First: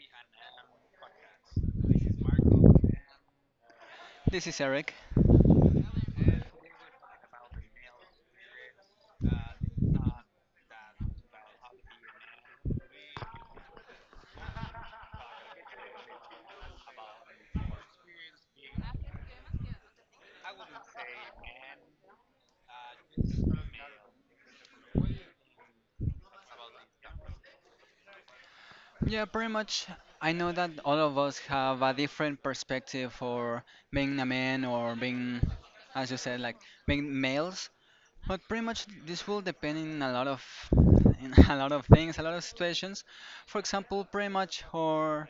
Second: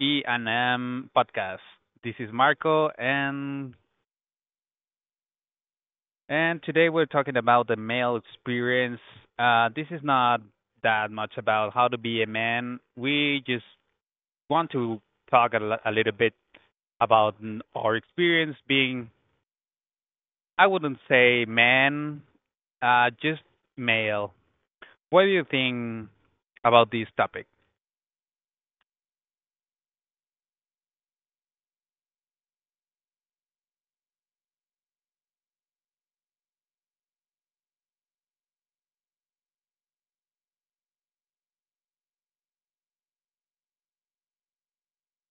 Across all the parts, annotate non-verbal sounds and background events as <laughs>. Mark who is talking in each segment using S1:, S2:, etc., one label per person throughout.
S1: E&M Podcast. This is Marco, and
S2: This is Eric.
S1: and today we're talking about the male experience. This is not that much about how to be a man. We just want to talk a little bit about our experience being, I wouldn't say man, just male. What do you think about this topic?
S2: Yeah, pretty much. I know that all of us have a different perspective for being a man or being, as you said, like being males. But pretty much this will depend in <laughs> a lot of things, a lot of situations. For example, pretty much our,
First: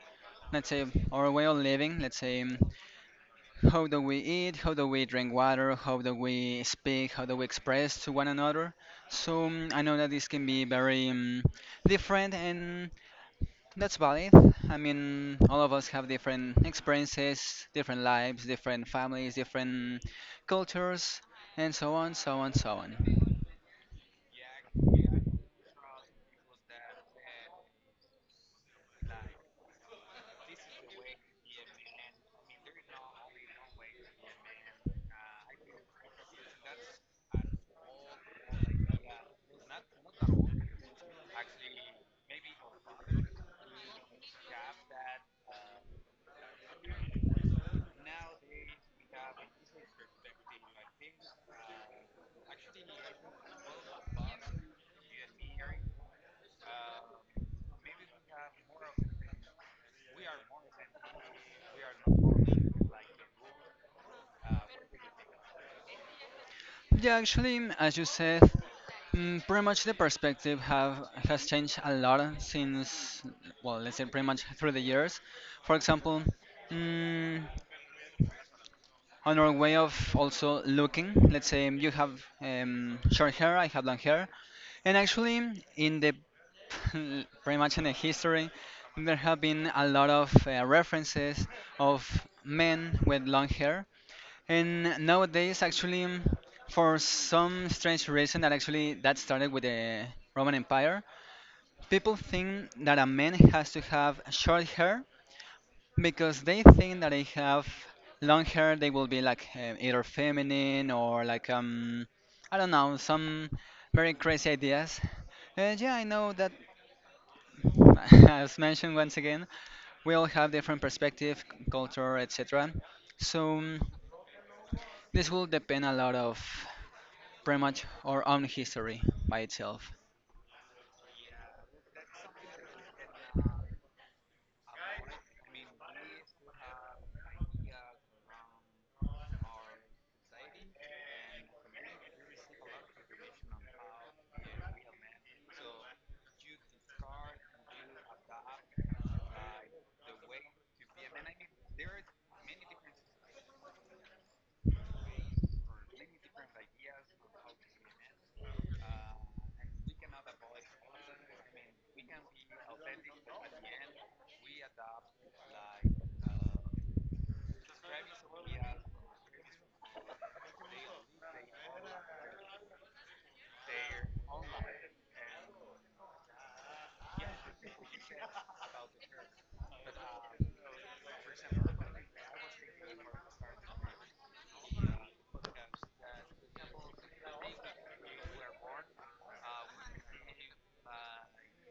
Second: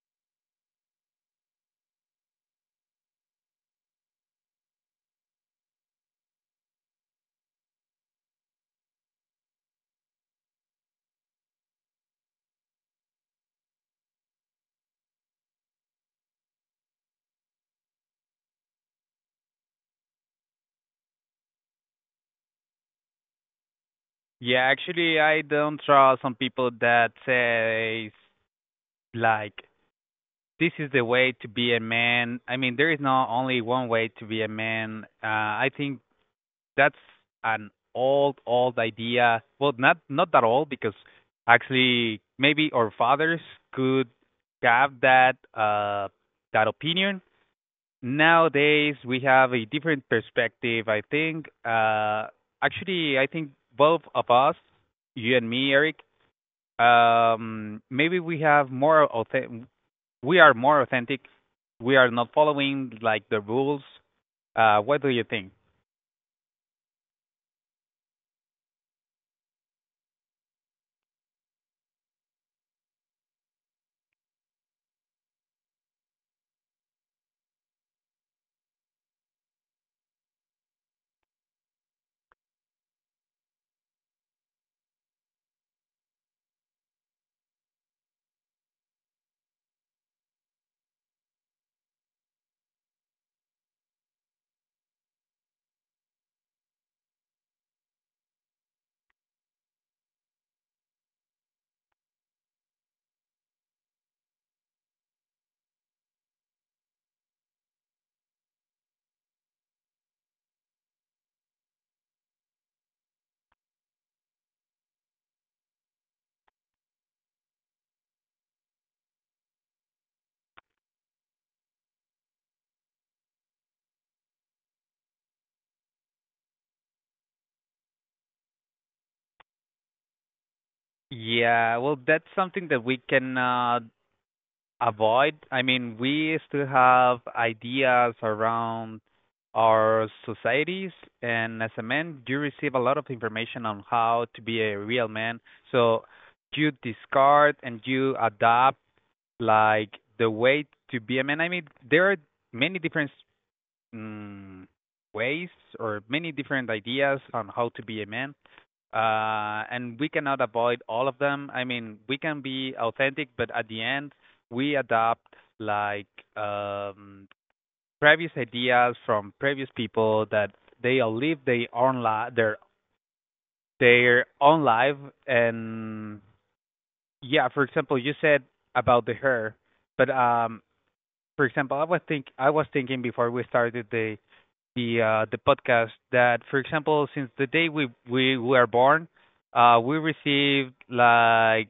S2: let's say our way of living. Let's say how do we eat, how do we drink water, how do we speak, how do we express to one another. So I know that this can be very different and that's valid. I mean, all of us have different experiences, different lives, different families, different cultures, and so on, so on, so on.
S1: Yeah, actually, I don't trust some people that say like this is the way to be a man. I mean, there is not only one way to be a man. I think that's an old, old idea. Well, not that old because actually maybe our fathers could have that that opinion. Nowadays we have a different perspective. I think both of us, you and me, Eric, maybe we have we are more authentic. We are not following like the rules. What do you think?
S2: Yeah, actually, as you said, pretty much the perspective have has changed a lot since, well, let's say pretty much through the years. For example, mm, on our way of also looking, let's say you have short hair, I have long hair. And actually, in the <laughs> pretty much in the history, there have been a lot of references of men with long hair. And nowadays, actually, for some strange reason that actually that started with the Roman Empire, people think that a man has to have short hair because they think that they have long hair, they will be like either feminine or like I don't know, some very crazy ideas. And yeah, I know that, <laughs> as mentioned once again, we all have different perspective, culture, etc. So this will depend a lot of pretty much our own history by itself.
S1: Yeah, well, that's something that we cannot avoid. I mean, we still have ideas around our societies, and as a man, you receive a lot of information on how to be a real man. So you discard and you adapt like the way to be a man. I mean, there are many different mm, ways or many different ideas on how to be a man. And we cannot avoid all of them. I mean, we can be authentic, but at the end, we adopt like um, previous ideas from previous people that they all live their own life. And yeah, for example, you said about the hair, but for example, I was thinking before we started the podcast that, for example, since the day we were born, we received like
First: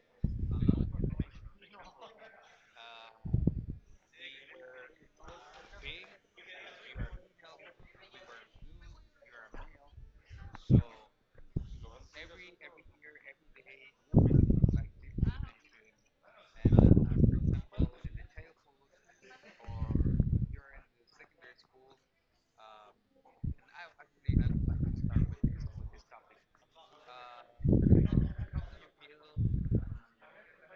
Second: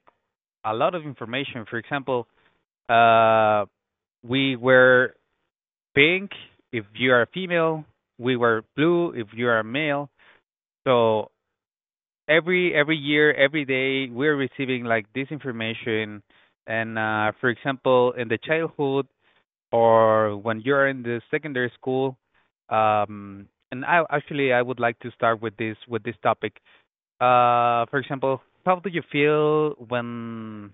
S1: a lot of information. For example, uh, we were pink if you are a female, we were blue if you are a male. So every year, every day, we're receiving like this information. And for example, in the childhood, or when you're in the secondary school. And I actually I would like to start with this topic. For example, how do you feel when,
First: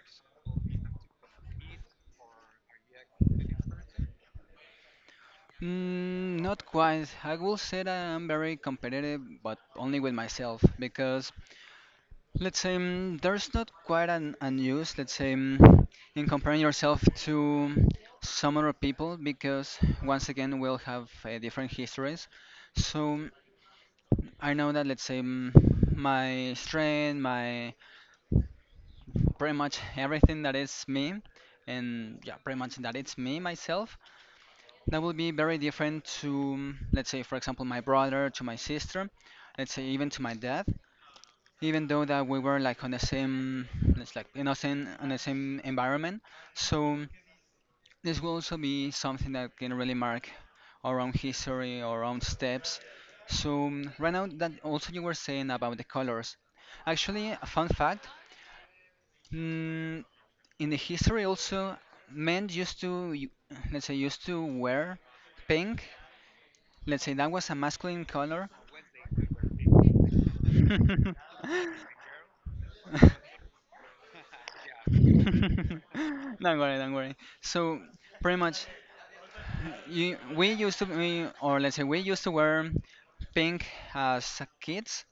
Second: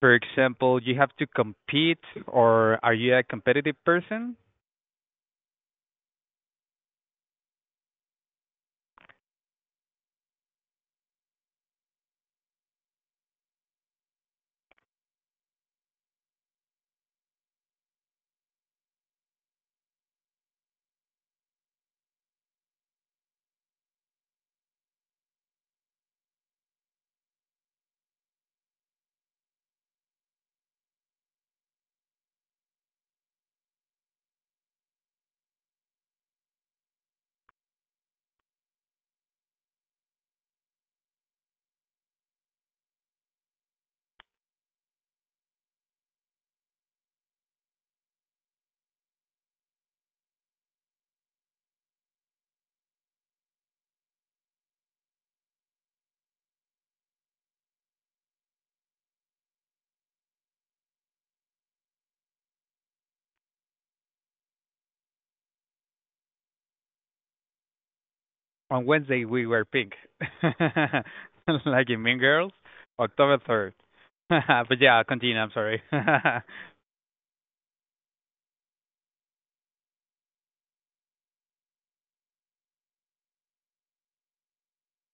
S1: for example, you have to compete, or are you a competitive person?
S2: Mm, not quite. I will say that I'm very competitive, but only with myself. Because let's say there's not quite an use, let's say, in comparing yourself to some other people, because once again we'll have different histories. So I know that, let's say, my strength, my pretty much everything that is me, and yeah, pretty much that it's me, myself, that will be very different to, let's say, for example, my brother, to my sister, let's say, even to my dad, even though that we were like on the same it's like in the same on the same environment. So this will also be something that can really mark our own history, our own steps. So right now that also you were saying about the colors, actually a fun fact, mm, in the history also men let's say used to wear pink. Let's say that was a masculine color.
S1: On Wednesday we were pink, <laughs> like in Mean Girls,
S2: <laughs> <laughs>
S1: October 3rd. <laughs> But yeah, continue. I'm sorry.
S2: Don't
S1: <laughs>
S2: worry, don't worry. So pretty much, we used to be, or let's say we used to wear pink as kids,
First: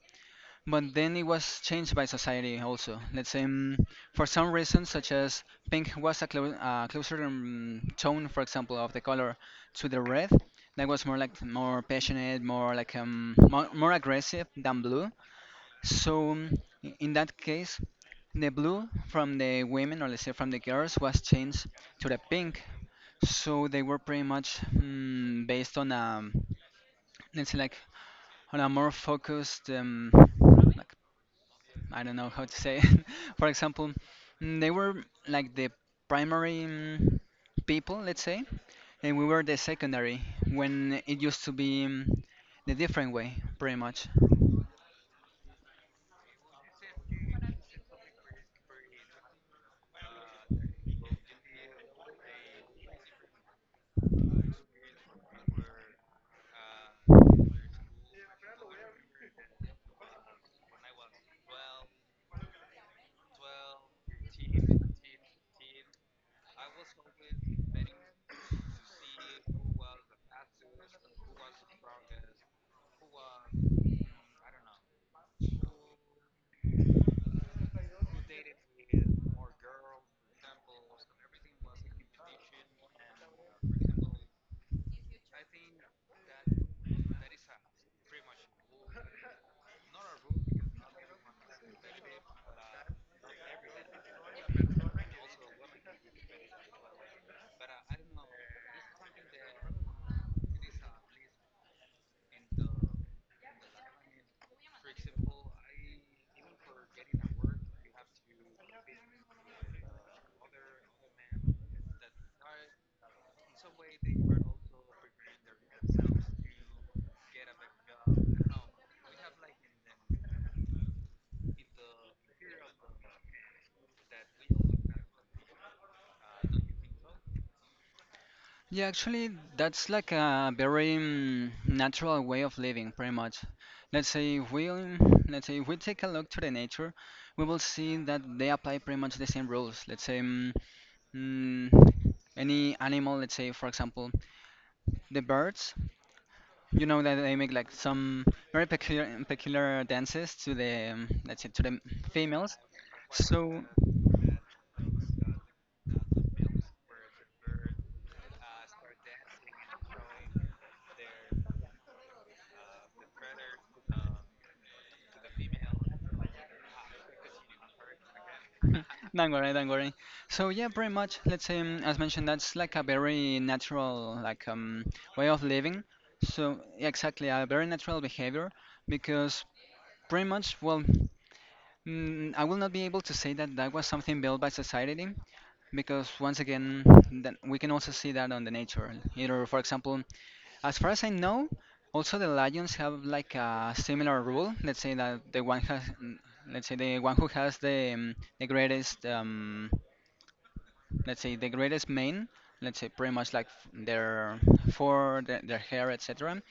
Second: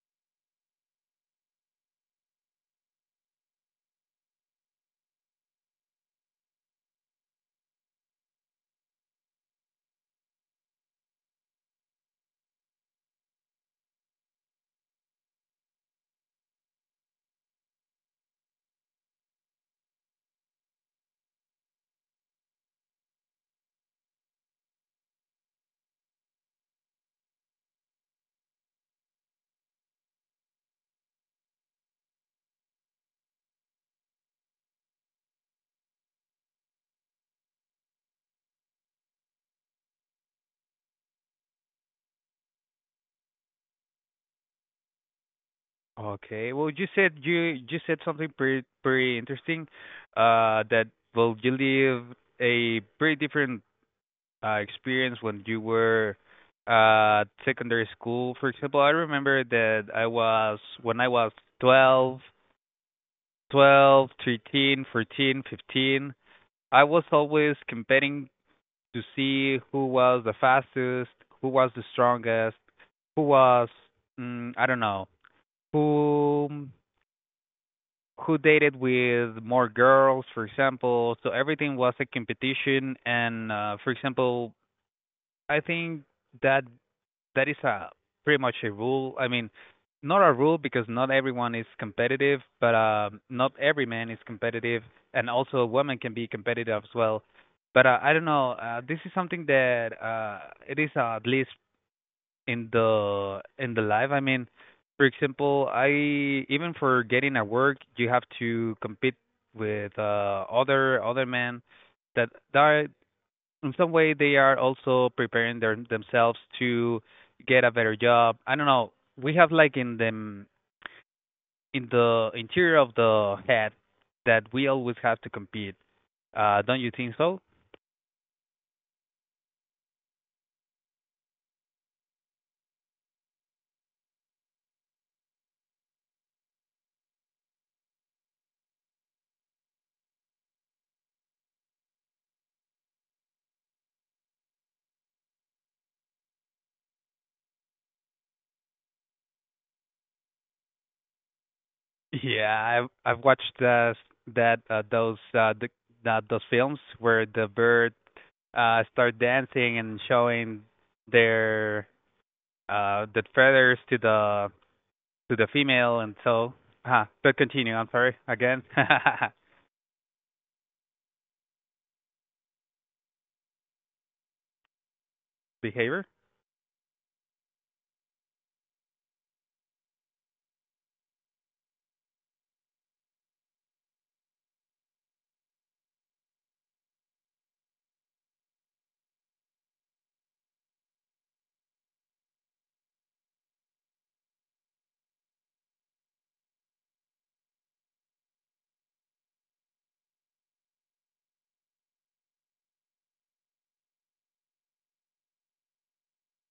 S2: but then it was changed by society also. Let's say for some reason, such as pink was a closer tone, for example, of the color to the red. That was more like more passionate, more like more aggressive than blue. So in that case, the blue from the women, or let's say from the girls, was changed to the pink. So they were pretty much based on a, let's say like on a more focused, like I don't know how to say it. <laughs> For example, they were like the primary people, let's say, and we were the secondary, when it used to be the different way, pretty much.
S1: Okay. Well, you said something pretty interesting. That well, you live a pretty different experience when you were secondary school. For example, I remember that I was when I was 12, 12, 13, 14, 15. I was always competing to see who was the fastest, who was the strongest, who was I don't know, who who dated with more girls, for example. So everything was a competition, and for example, I think that that is a pretty much a rule. I mean, not a rule because not everyone is competitive, but not every man is competitive, and also a woman can be competitive as well. But I don't know. This is something that it is at least in the life. I mean, for example, I even for getting at work, you have to compete with other men that are in some way they are also preparing their themselves to get a better job. I don't know. We have like in the interior of the head that we always have to compete. Don't you think so? <laughs>
S2: Yeah, actually, that's like a very natural way of living, pretty much. Let's say if we let's say if we take a look to the nature, we will see that they apply pretty much the same rules. Let's say mm, any animal, let's say for example the birds, you know that they make like some very peculiar dances to the let's say to the females.
S1: Yeah, I've watched
S2: So.
S1: that those the, that those films where the bird start dancing and showing their the feathers to the female and so but continue I'm sorry again
S2: <laughs> Don't worry,
S1: <laughs>
S2: don't worry. So yeah, pretty much. Let's say, as mentioned, that's like a very natural, like way of living.
S1: behavior.
S2: So yeah, exactly, a very natural behavior, because pretty much, well, I will not be able to say that that was something built by society, because once again, that we can also see that on the nature. Either, for example, as far as I know, also the lions have like a similar rule. Let's say that the one has, let's say the one who has the greatest. Let's say the greatest men, let's say pretty much like f- their for their, their hair, etc.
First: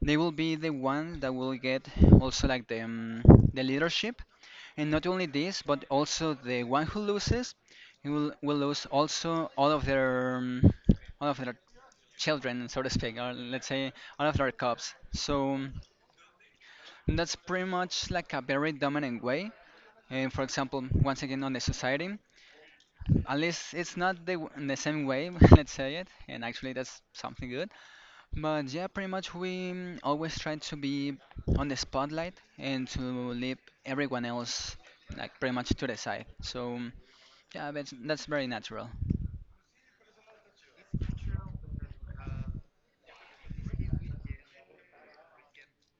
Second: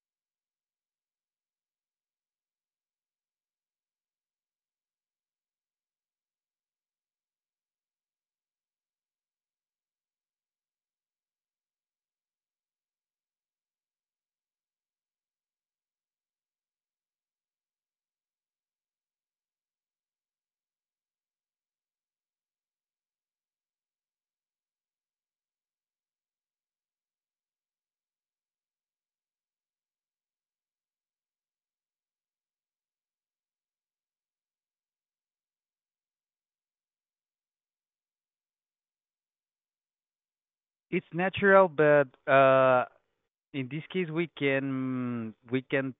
S2: They will be the ones that will get also like the leadership. And not only this, but also the one who loses, he will lose also all of their children, so to speak, or let's say all of their cubs. So that's pretty much like a very dominant way. And for example, once again on the society, unless it's not the in the same way, <laughs> let's say it, and actually that's something good. But yeah, pretty much we always try to be on the spotlight and to leave everyone else like pretty much to the side. So yeah, that's very natural.
S1: It's natural but in this case we can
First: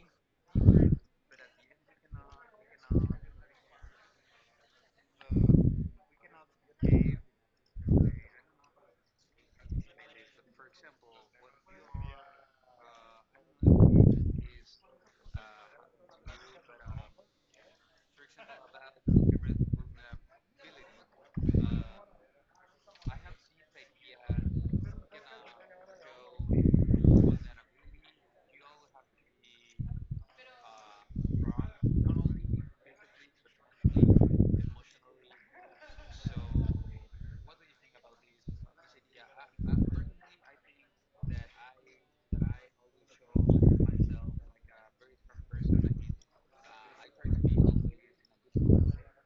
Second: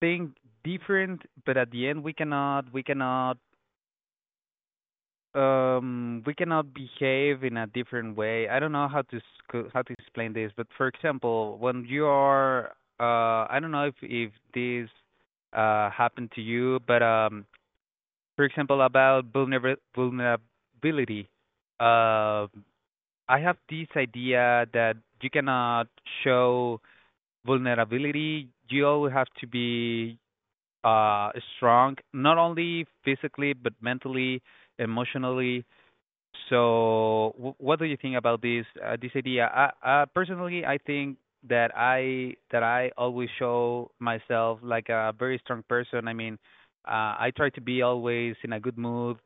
S1: think different but at the end we cannot behave in a different way. I don't know how to explain this, but for example, when you are I don't know if this happened to you, but for example about vulnerability. Uh I have this idea that you cannot show vulnerability. You always have to be uh strong, not only physically but mentally, emotionally. So, what do you think about this this idea? I personally, I think that I always show myself like a very strong person. I mean, I try to be always in a good mood.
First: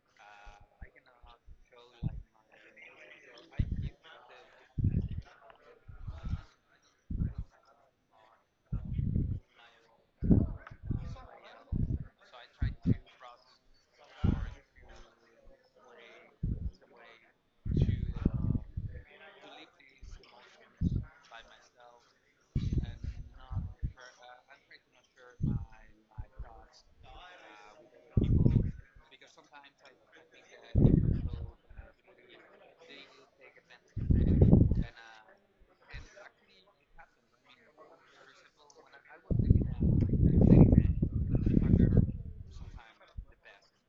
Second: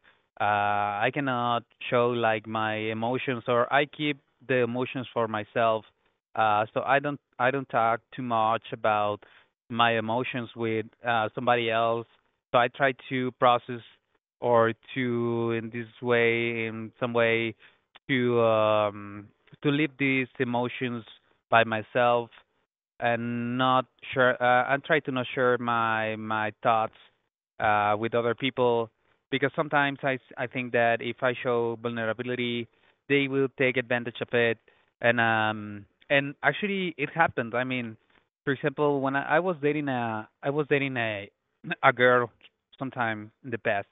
S1: Uh, I cannot show like my emotions, or I keep the emotions for myself. So I don't talk too much about my emotions with somebody else. So I try to process or to in this way in some way to um to live these emotions by myself and not share and try to not share my thoughts with other people because sometimes I think that if I show vulnerability they will take advantage of it and actually it happened. I mean for example when I was dating a girl sometime in the past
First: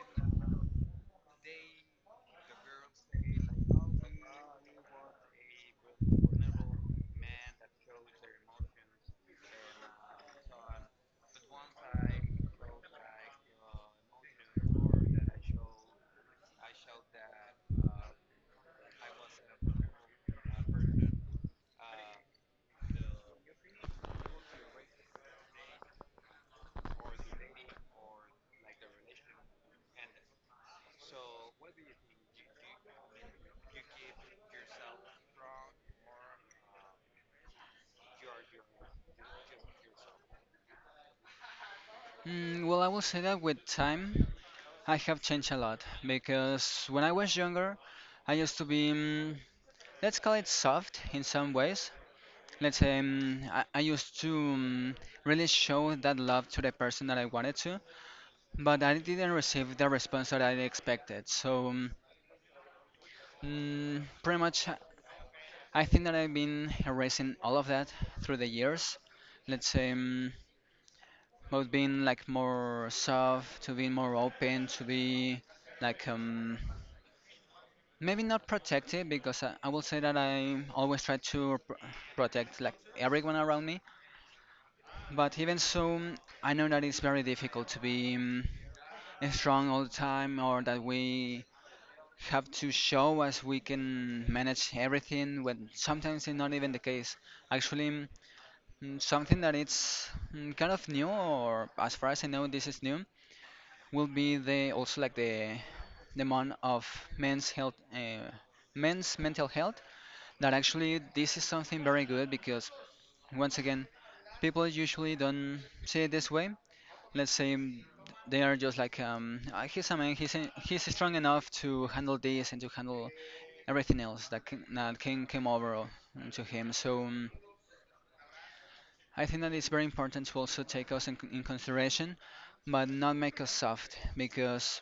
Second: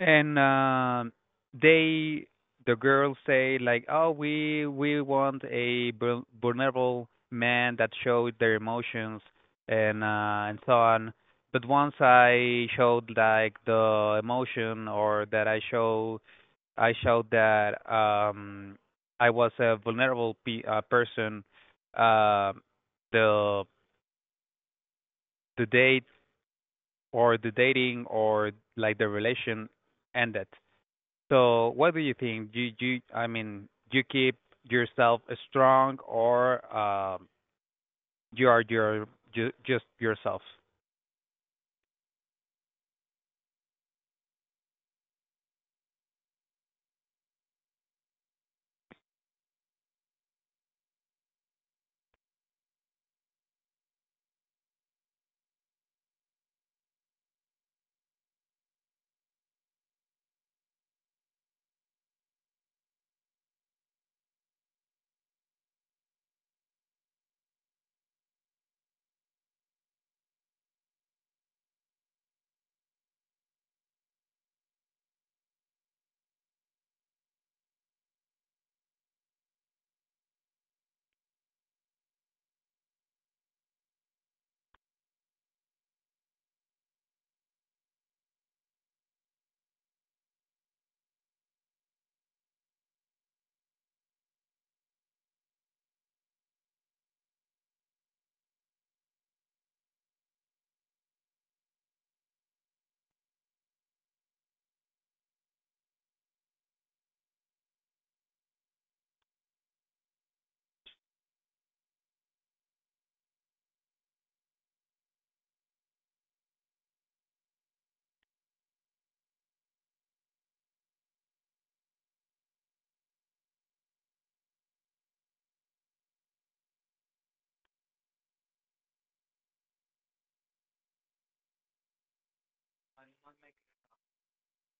S1: and they the girls say like, oh, we want a vulnerable man that showed their emotions and so on but once I showed like the emotion or that I show I showed that I was a vulnerable person uh the the date or the dating or like the relation ended. So what do you think? I mean, do you keep yourself strong or you are your just yourself?
S2: Mm, well, I will say that with time, I have changed a lot because when I was younger, I used to be, let's call it soft in some ways. Let's say I used to really show that love to the person that I wanted to, but I didn't receive the response that I expected. So pretty much, I think that I've been erasing all of that through the years. Let's say both being like more soft, to being more open, to be like maybe not protective because I will say that I always try to protect like everyone around me. But even so, I know that it's very difficult to be strong all the time, or that we have to show as we can manage everything when sometimes it's not even the case. Actually, something that it's kind of new, or as far as I know, this is new, will be the also like the month of men's health. Men's mental health, that actually this is something very good because once again people usually don't see it this way. Let's say they are just like "Ah, he's a man. He's strong enough to handle this and to handle everything else that that can come to him." So I think that it's very important to also take us in consideration, but not make us soft because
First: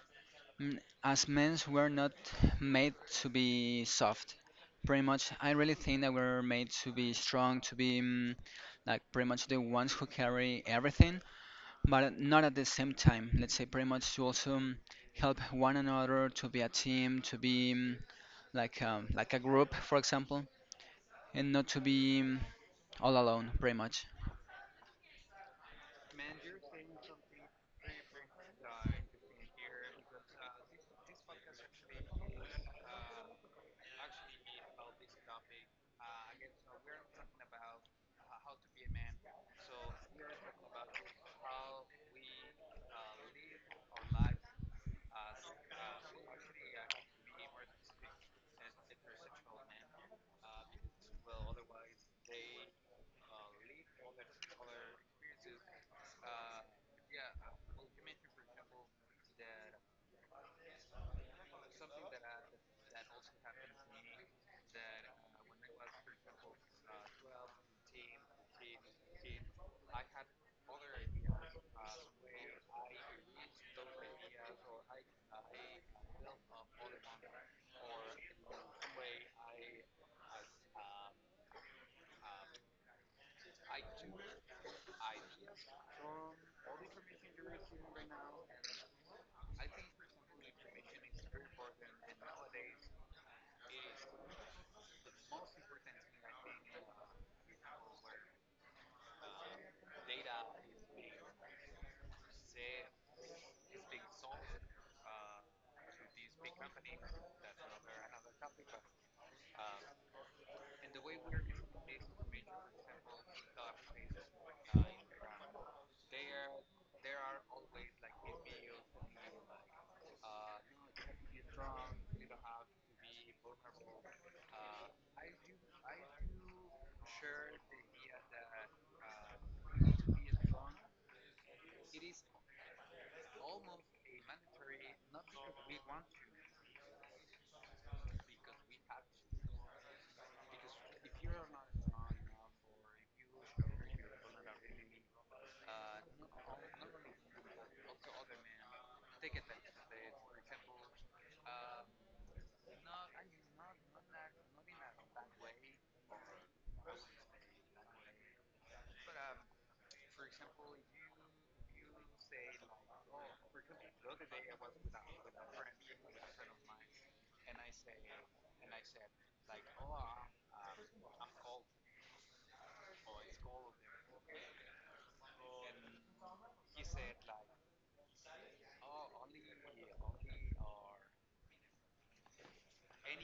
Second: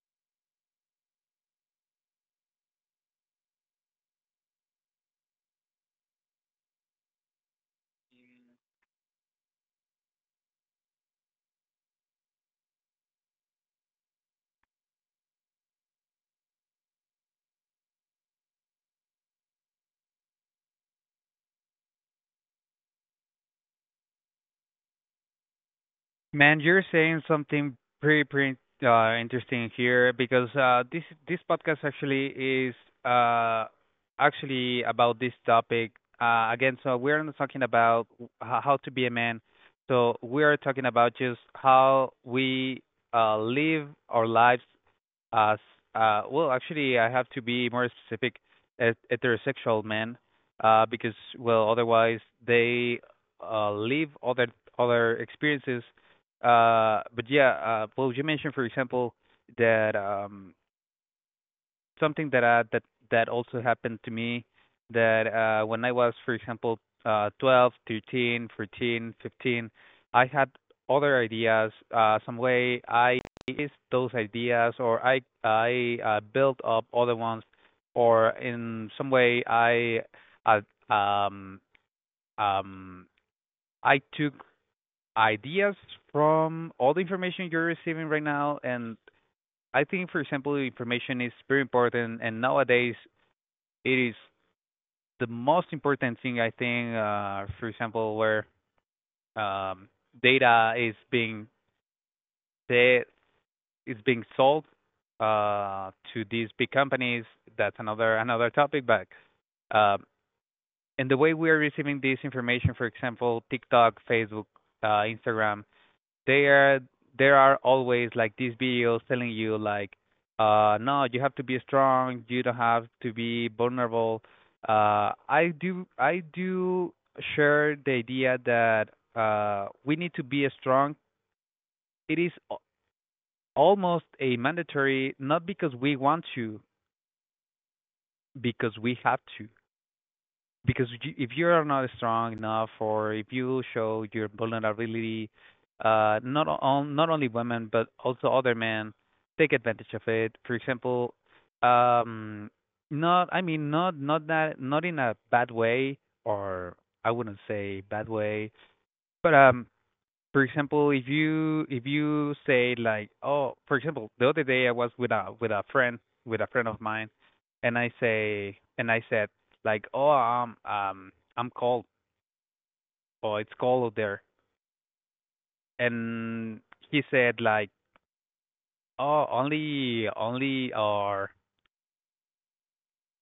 S2: mm, as men we're not made to be soft. Pretty much, I really think that we're made to be strong, to be like pretty much the ones who carry everything, but not at the same time. Let's say pretty much to also help one another to be a team, to be like a group, for example, and not to be all alone, pretty much.
S1: Man, you're saying something pretty interesting here because this podcast actually is uh, actually about this topic again. So we're not talking about how to be a man. So we are talking about just how we live our lives. Actually, I have to be more specific at heterosexual men, because well, otherwise they leave other experiences. But yeah, well, you mentioned for example that something that that also happened to me that when I was, for example, 12, 13, 14, 15, I had other ideas. Some way I used those ideas, or I built up other ones, or in some way uh, um um I took ideas from all the information you're receiving right now and I think, for example, information is very important, and nowadays it is the most important thing I think. For example, where um, data de- is being sold to these big companies. That's another topic, but um, and the way we are receiving this information, for example, TikTok, Facebook, Instagram, there there are always like these videos telling you like no you have to be strong, you don't have to be vulnerable. I do share the idea that we need to be strong. It is almost a mandatory, not because we want to, because we have to, because if you're not strong enough or if you show your vulnerability, not only women but also other men take advantage of it. For example, um, not I mean not not that not in a bad way or I wouldn't say bad way, but for example, if you say like, oh, for example, the other day I was with a with a friend of mine, and I say and I said like, oh, I'm cold, or it's cold out there, and he said like, oh, only or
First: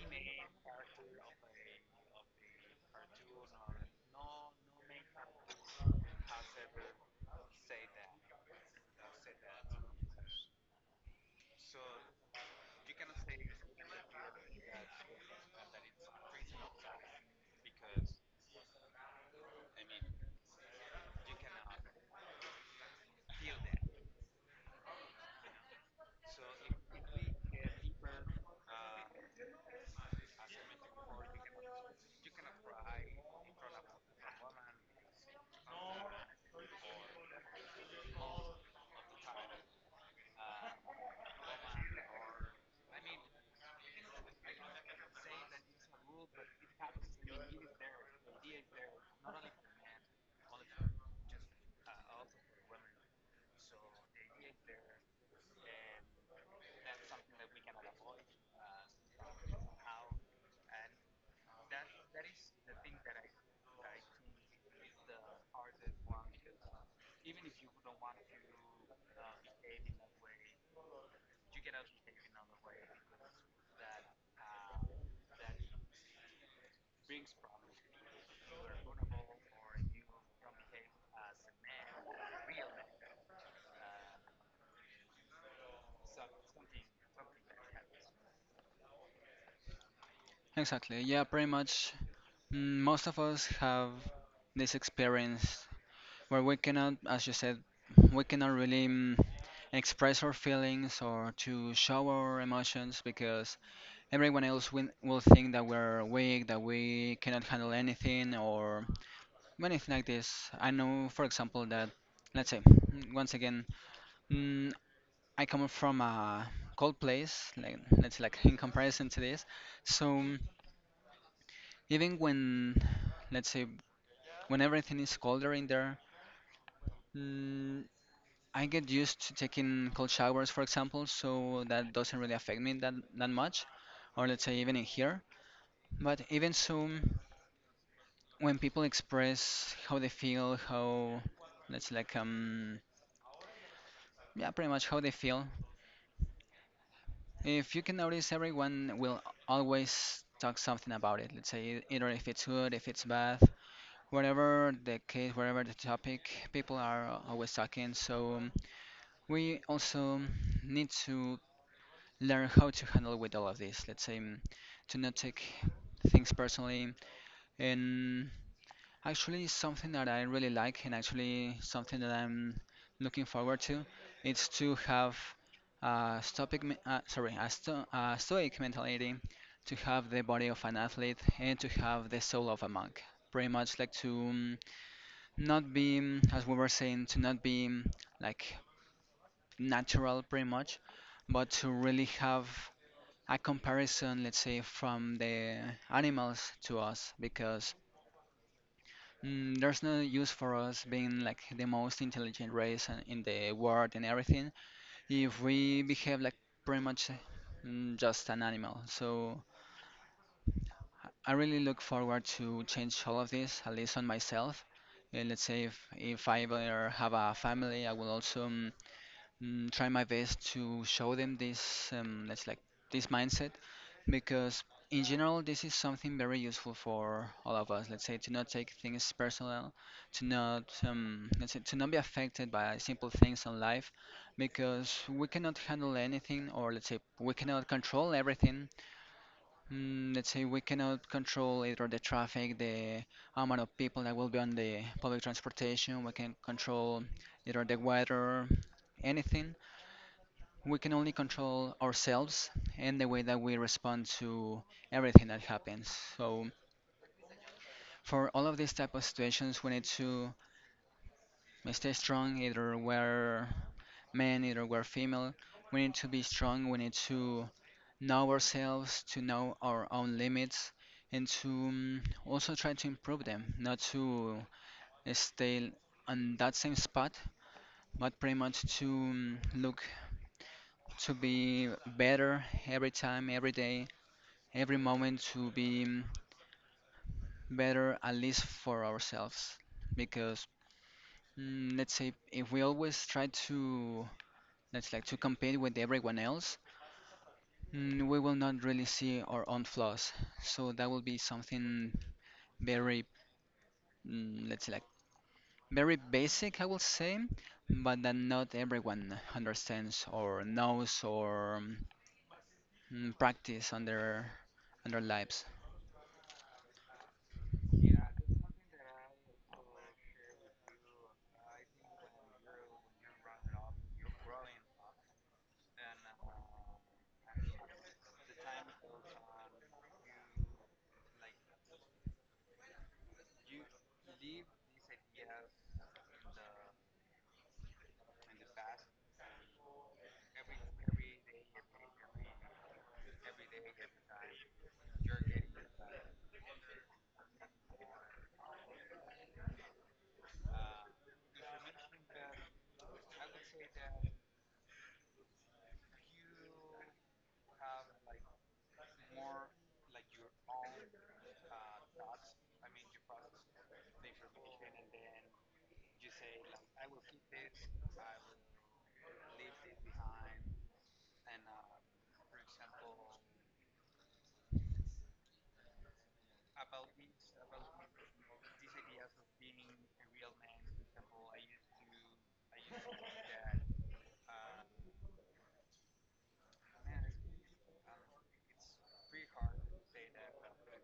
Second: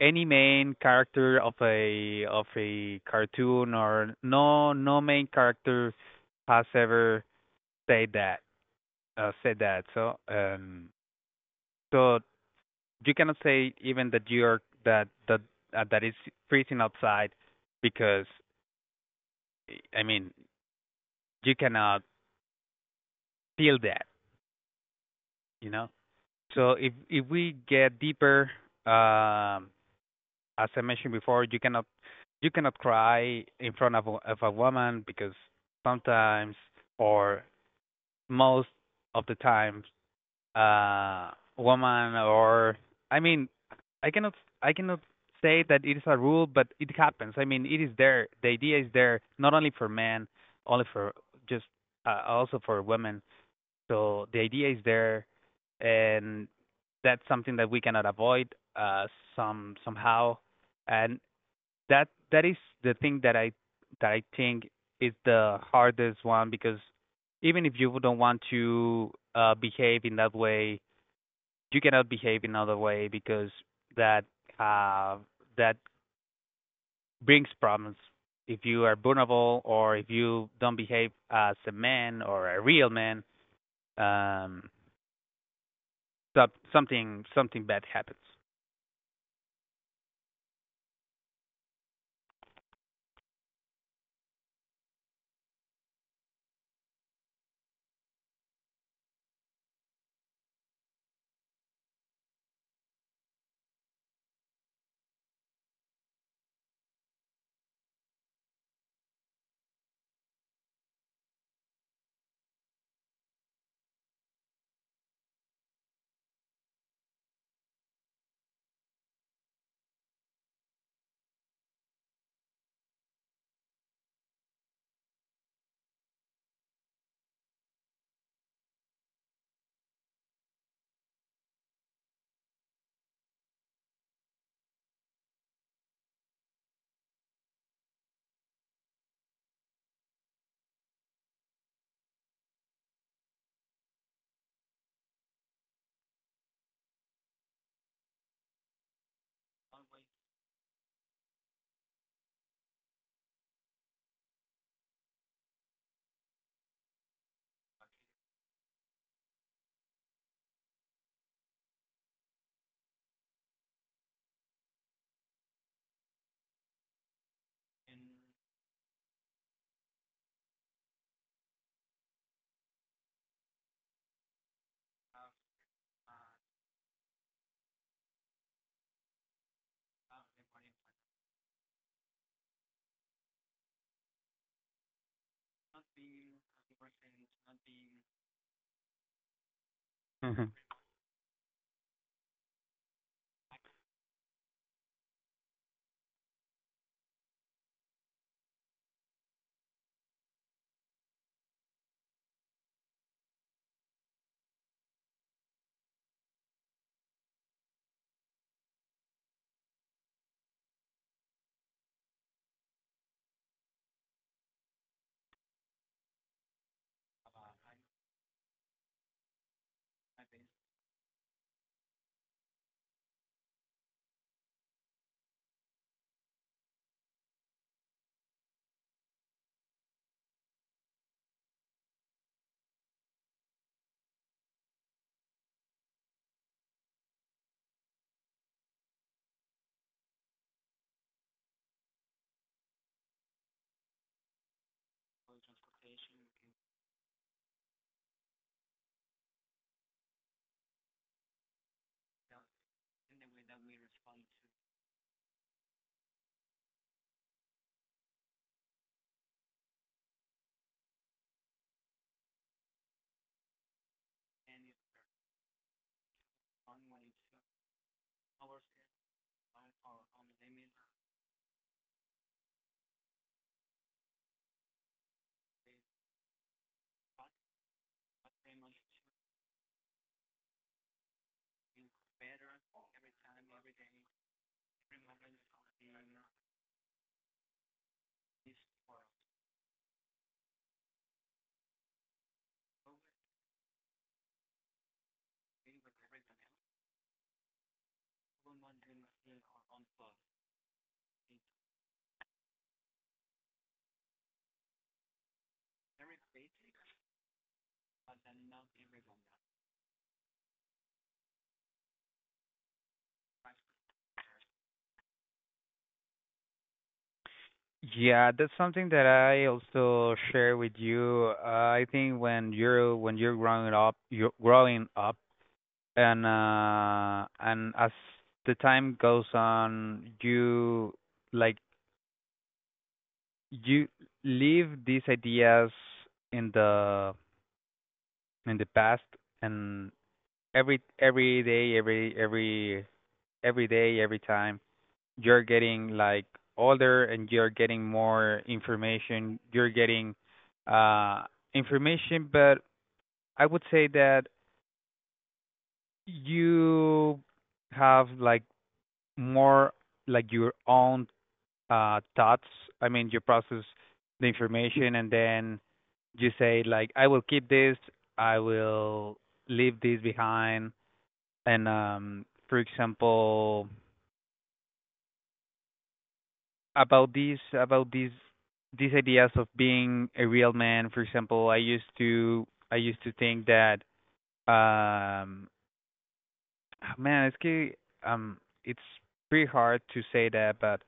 S1: any main character of a cartoon, or no main character has ever said that said that. So so you cannot say even that that it's freezing outside because I mean you cannot feel that, you know. So if we get deeper, um, as I mentioned before, you cannot cry in front of of a woman because sometimes or most of the times uh woman or I mean I cannot I cannot say that it is a rule but it happens. I mean it is there. The idea is there not only for men, only for just also for women. So the idea is there and that's something that we cannot avoid uh some somehow, and that is the thing that I think is the hardest one because even if you don't want to behave in that way, you cannot behave in another way because that uh, that brings problems. If you are vulnerable or if you don't behave as a man or a real man, um, so, something bad happens.
S2: Exactly. Yeah, pretty much. Most of us have this experience where we cannot, as you said, we cannot really express our feelings or to show our emotions because everyone will think that we're weak, that we cannot handle anything, or many things like this. I know, for example, that let's say once again, mm, I come from a cold place, like let's say, like in comparison to this. So even when let's say when everything is colder in there, mm, I get used to taking cold showers, for example. So that doesn't really affect me that much, or let's say even in here. But even so, when people express how they feel, how let's say like yeah, pretty much how they feel. If you can notice, everyone will always talk something about it. Let's say either if it's good, if it's bad, whatever the case, whatever the topic, people are always talking. So we also need to learn how to handle with all of this. Let's say to not take things personally. And actually, something that I really like and actually something that I'm looking forward to, is to have a stoic, me- sorry, a, sto a stoic mentality, to have the body of an athlete and to have the soul of a monk. Pretty much like to not be, as we were saying, to not be like natural, pretty
S1: Mhm.
S2: much, but to really have a comparison, let's say, from the animals to us, because there's no use for us being like the most intelligent race in the world and everything if we behave like pretty much just an animal. So I really look forward to change all of this, at least on myself. And let's say if I ever have a family, I will also try my best to show them this, let's like this mindset because in general this is something very useful for all of us, let's say, to not take things personal, to not let's say to not be affected by simple things in life because we cannot handle anything, or let's say we cannot control everything. Let's say we cannot control either the traffic, the amount of people that will be on the public transportation. We can control either the weather, anything. We can only control ourselves and the way that we respond to everything that happens. So for all of these type of situations, we need to stay strong, either we're men, either we're female. We need to be strong. We need to know ourselves, to know our own limits, and to also try to improve them, not to stay on that same spot, but pretty much to look to be better every time, every day, every moment to be better, at least for ourselves. Because let's say if we always try to let's like to compete with everyone else, we will not really see our own flaws. So that will be something very mm, let's say like very basic, I will say, but that not everyone understands or knows or practice on their lives. <laughs>
S1: Yeah, that's something that I also share with you. I think when you're growing up, and as the time goes on, like you leave these ideas in the past, and every day every day every time you're getting like older, and you're getting more information, you're getting uh information. But I would say that you have like more, like your own thoughts. I mean, you process the information, and then you say like, I will keep this, I will leave this behind. And for example, about these ideas of being a real man, for example, I used to think that um ah, man it's ki- um it's pretty hard to say that, but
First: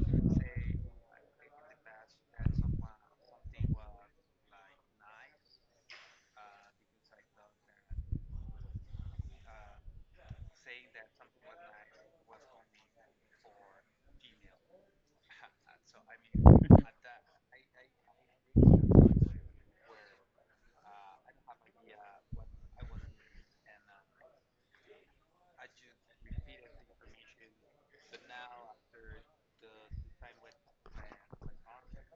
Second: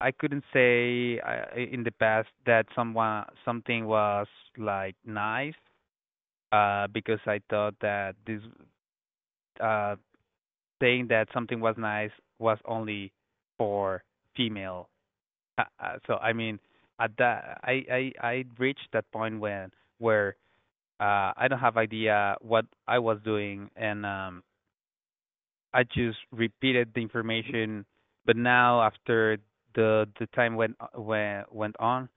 S1: I couldn't say in the past that someone something was like nice, because I thought that this uh saying that something was nice was only for female. So I mean, at that I reached that point when where I don't have idea what I was doing. And I just repeated the information. But now, after the time went on,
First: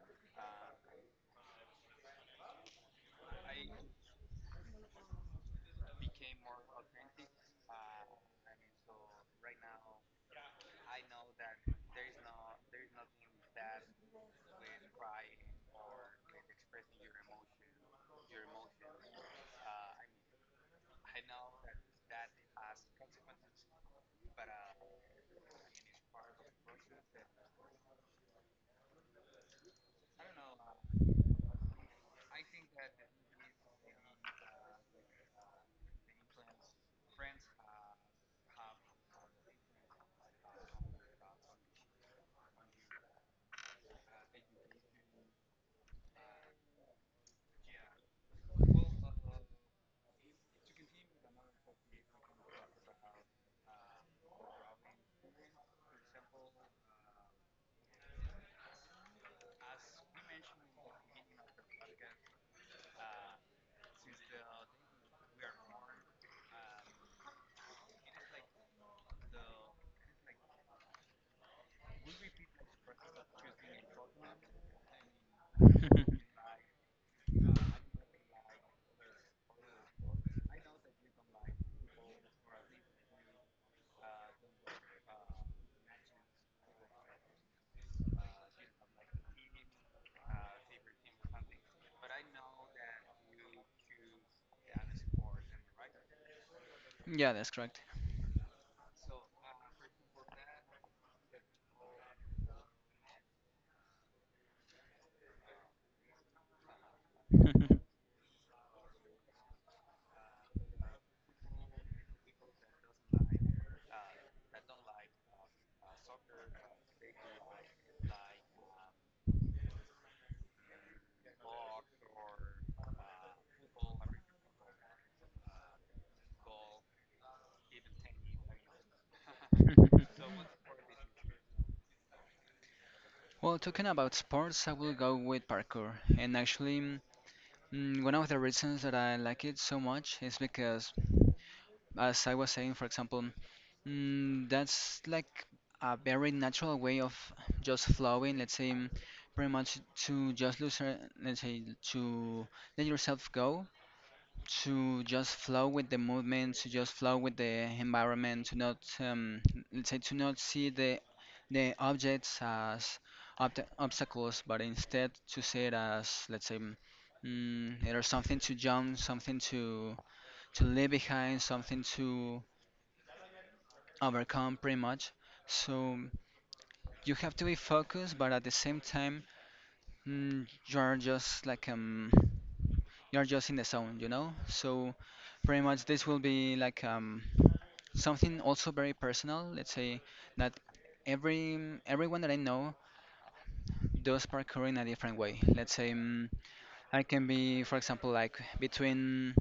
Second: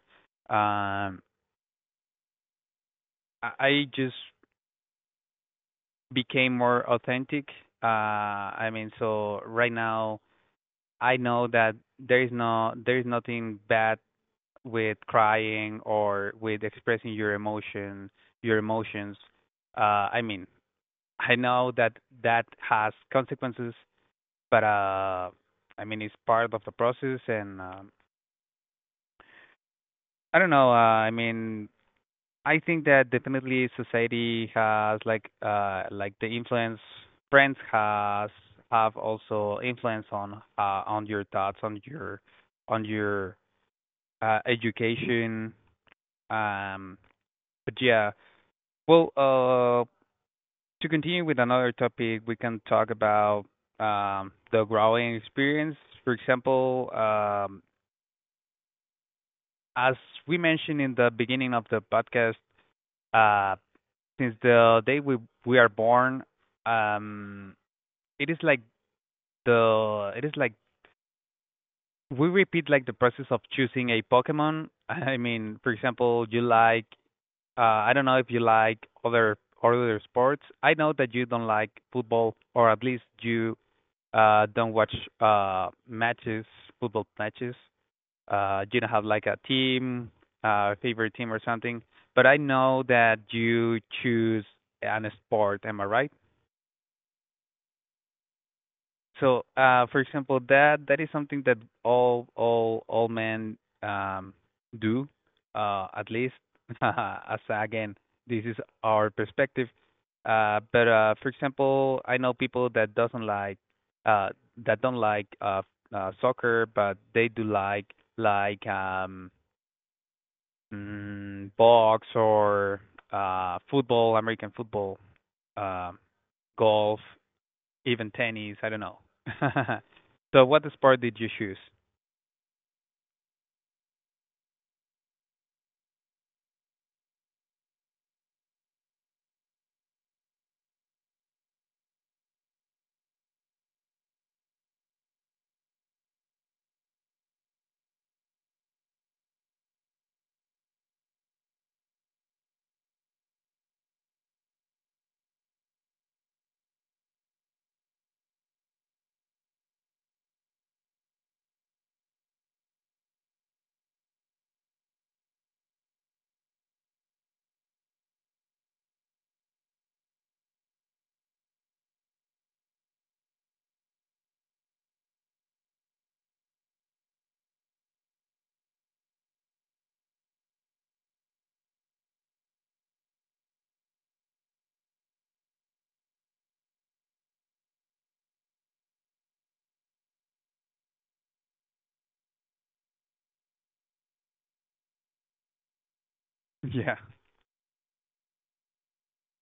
S1: um I just became more authentic. So right now, I know that there is nothing bad with crying or with expressing your emotions. I mean, I know that that has consequences, but I mean, it's part of the process. And I don't know. I mean, I think that definitely society has the influence, friends has have also influence on your thoughts, on your education. Um but yeah Well, to continue with another topic, we can talk about the growing experience. For example, as we mentioned in the beginning of the podcast, uh, since the day we are born, um, it is like the it is like we repeat like the process of choosing a Pokemon. <laughs> I mean, for example, you like, I don't know if you like other other sports. I know that you don't like football, or at least you don't watch matches, football matches. You don't have like a team, favorite team or something. But I know that you choose an sport, am I right?
S2: Yeah, that's correct.
S1: So, for example, that is something that all men um, do, at least. <laughs> As again, this is our perspective. But for example, I know people that doesn't like uh, that don't like soccer, but they do like like um, box, or football, American football, um golf, even tennis. I don't know. <laughs>
S2: <laughs>
S1: So, what sport did you choose?
S2: Well, talking about sports, I will go with parkour. And actually, one of the reasons that I like it so much is because, as I was saying, for example, that's like a very natural way of just flowing. Let's say, pretty much to just lose, let's say, to let yourself go, to just flow with the movement, to just flow with the environment, to not let's say to not see the objects as obta obstacles, but instead to see it as, let's say, there's something to jump, something to leave behind, something to overcome, pretty much. So you have to be focused, but at the same time, you're just like you're just in the zone, you know. So pretty much this will be like something also very personal, let's say, that every everyone that I know does parkour in a different way. Let's say,
S1: <laughs> Yeah,
S2: I can be, for example, like between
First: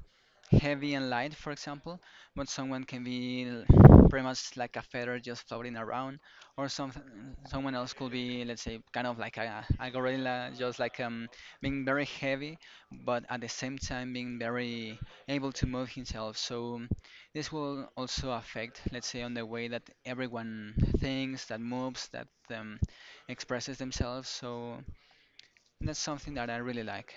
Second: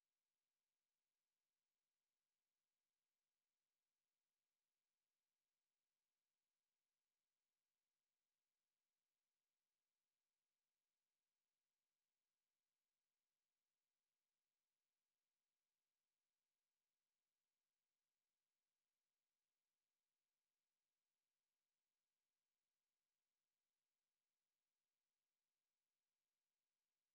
S2: heavy and light, for example, but someone can be pretty much like a feather just floating around, or someone else could be, let's say, kind of like a gorilla, just like being very heavy, but at the same time being very able to move himself. So this will also affect, let's say, on the way that everyone thinks, that moves, that um, expresses themselves. So that's something that I really like.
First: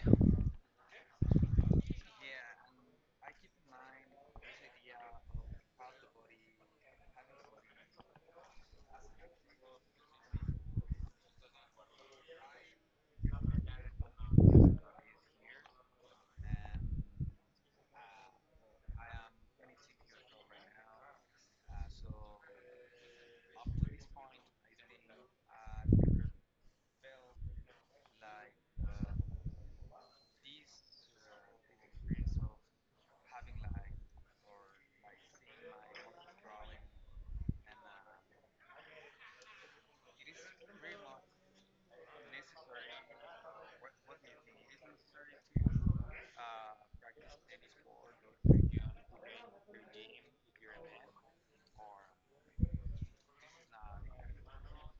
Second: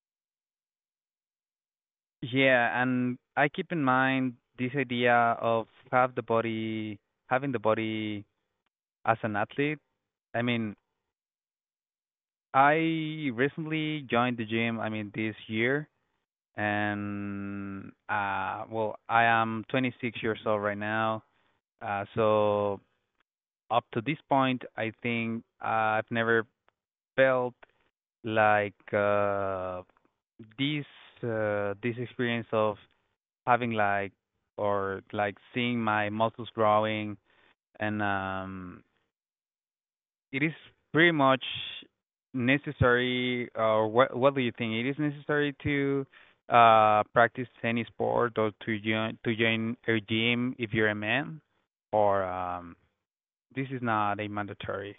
S1: yeah, and I keep in mind this idea of having the body as an athlete. I mean, I recently joined the gym. I mean, this year. And well, I am 26 years old right now. So up to this point, I think I've never felt like this this experience of having like, or like seeing my muscles growing. And it is pretty much necessary, or what do you think? It is necessary to practice any sport, or to join a gym if you're a man, or this is not a mandatory.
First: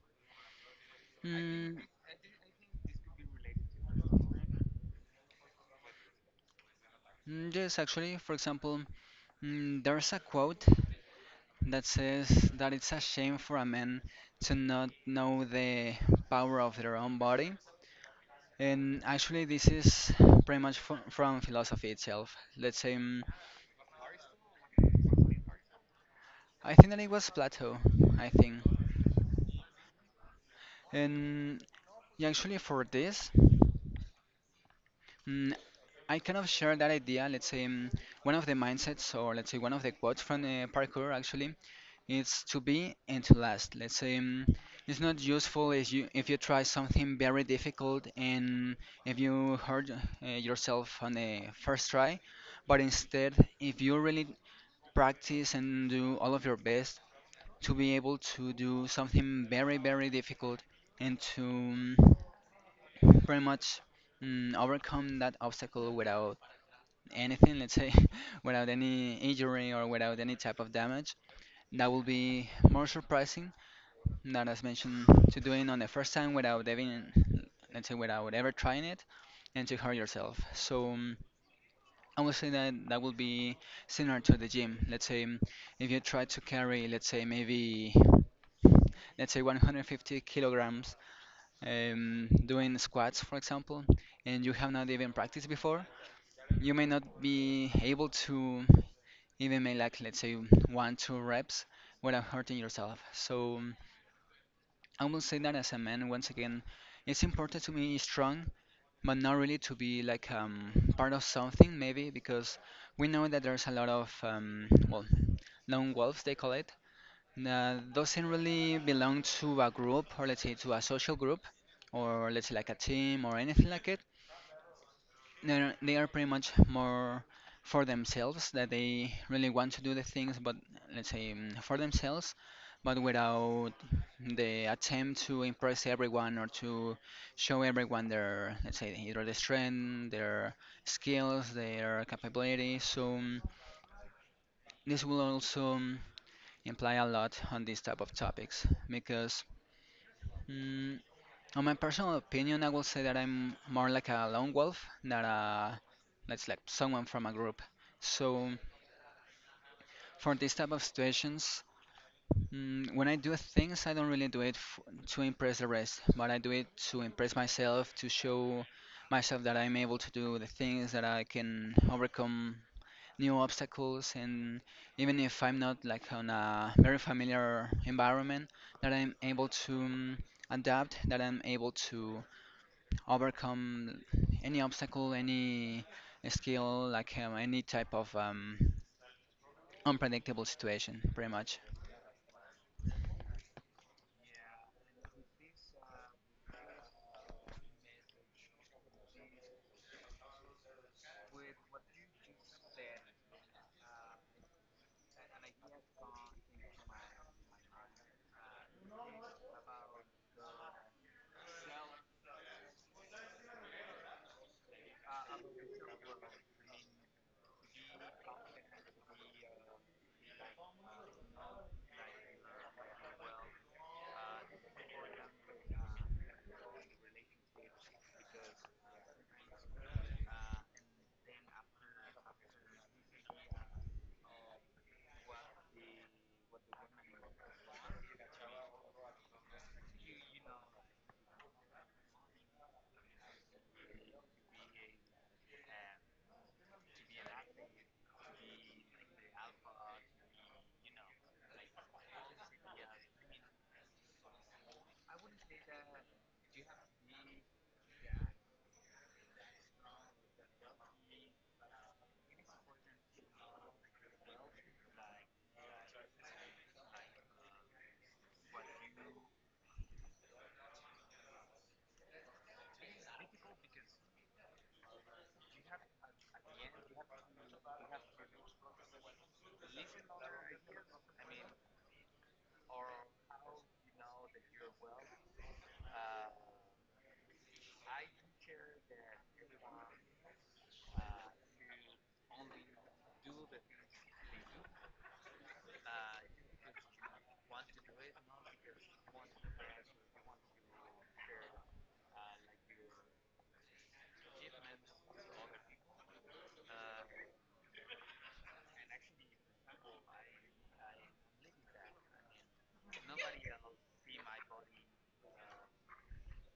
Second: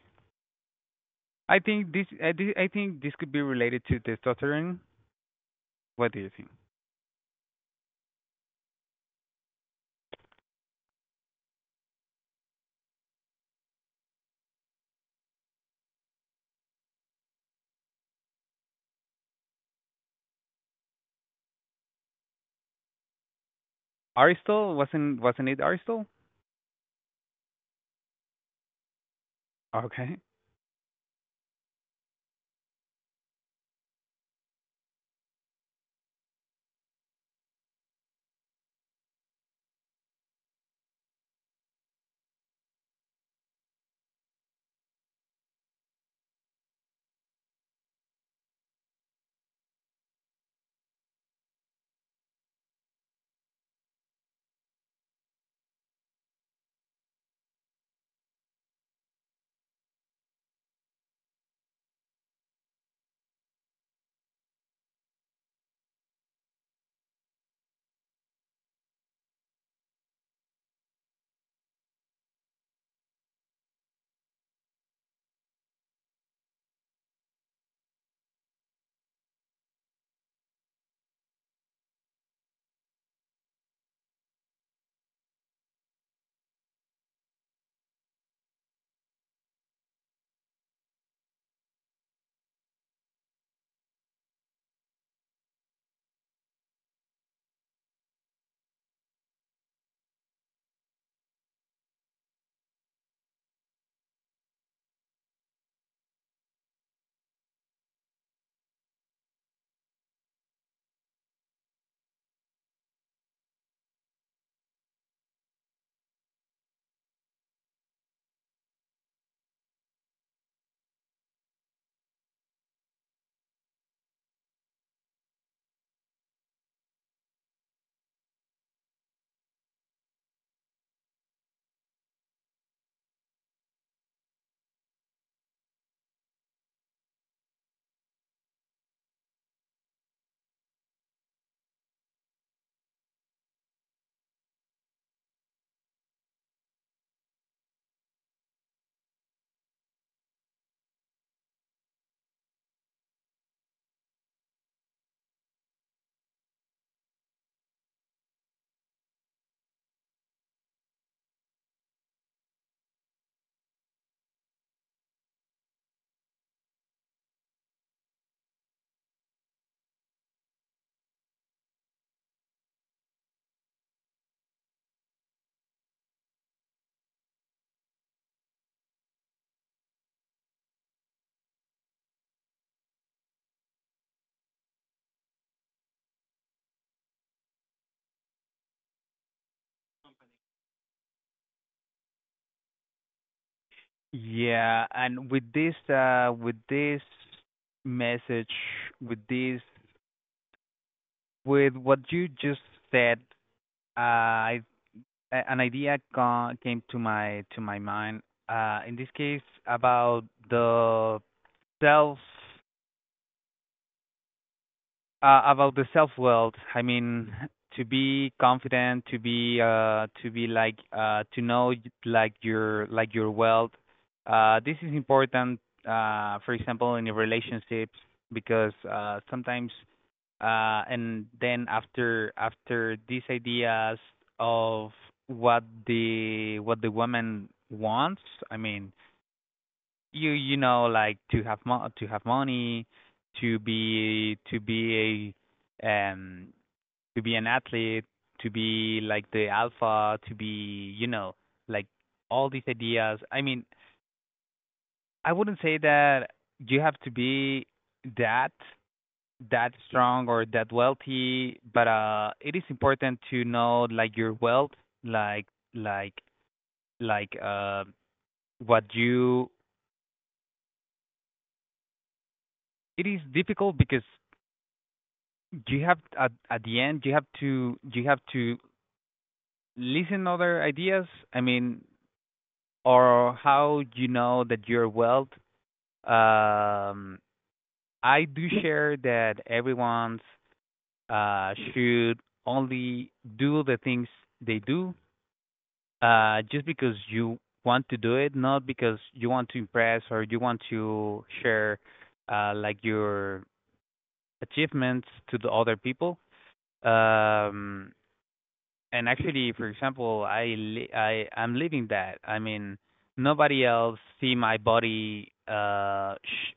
S1: i
S2: Mm,
S1: think this i, thi- I think this could be related to testosterone. What do you think?
S2: Yes, actually, for example, there's a quote that says that it's a shame for a man to not know the power of their own body. And actually, this is pretty much from philosophy itself. Let's say,
S1: Aristotle, wasn't it Aristotle?
S2: I think that it was Plato, I think.
S1: Okay.
S2: And yeah, actually, for this, mm, I kind of share that idea. Let's say, one of the mindsets, or let's say, one of the quotes from parkour, actually. It's to be and to last. Let's say, it's not useful if you try something very difficult, and if you hurt yourself on the first try, but instead, if you really practice and do all of your best to be able to do something very very difficult and to pretty much overcome that obstacle without anything, let's say, <laughs> without any injury or without any type of damage. That will be more surprising, not as mentioned to doing on the first time without even, let's say, without ever trying it and to hurt yourself. So I would say that that would be similar to the gym. Let's say, if you try to carry, let's say maybe, let's say, 150 kilograms, doing squats, for example, and you have not even practiced before, you may not be able to even make like, let's say, 1 2 reps without hurting yourself. So I will say that as a man, once again, it's important to be strong, but not really to be like part of something, maybe, because we know that there's a lot of, well, lone wolves, they call it, that doesn't really belong to a group, or let's say to a social group, or let's say like a team or anything like it. They are pretty much more for themselves, that they really want to do the things, but let's say, for themselves, but without the attempt to impress everyone, or to show everyone their, let's say, either their strength, their skills, their capabilities. So mm, this will also mm, imply a lot on these type of topics because, mm, on my personal opinion, I will say that I'm more like a lone wolf than a, let's like, someone from a group. So for these type of situations, when I do things, I don't really do it f to impress the rest, but I do it to impress myself, to show myself that I'm able to do the things, that I can overcome new obstacles, and even if I'm not like on a very familiar environment, that I'm able to adapt, that I'm able to overcome any obstacle, any skill, like any type of unpredictable situation, pretty much.
S1: Yeah, and with this message, with this with what you just said, I an idea came to my mind. In this case, the self about the self world. I mean, to be confident, to be like to know like your wealth. Uh, this is important, for example, in your relationships. Because sometimes, and then after these ideas of what the woman wants, I mean, you know, like to to have money, to be a to be an athlete, to be like the alpha, to be, you know, like all these ideas. I mean, I wouldn't say that you have to be that that strong or that wealthy, but uh, it is important to know like your wealth, like like like uh what you, it is difficult because, do you have at the end? Do you have to, listen other ideas? I mean, or how do you know that you're well? Um, I do share that everyone's should only do the things they do, just because you want to do it, not because you want to impress, or you want to share like your achievements to the other people. Um, and actually, for example, I'm living that. I mean, nobody else see my body sh-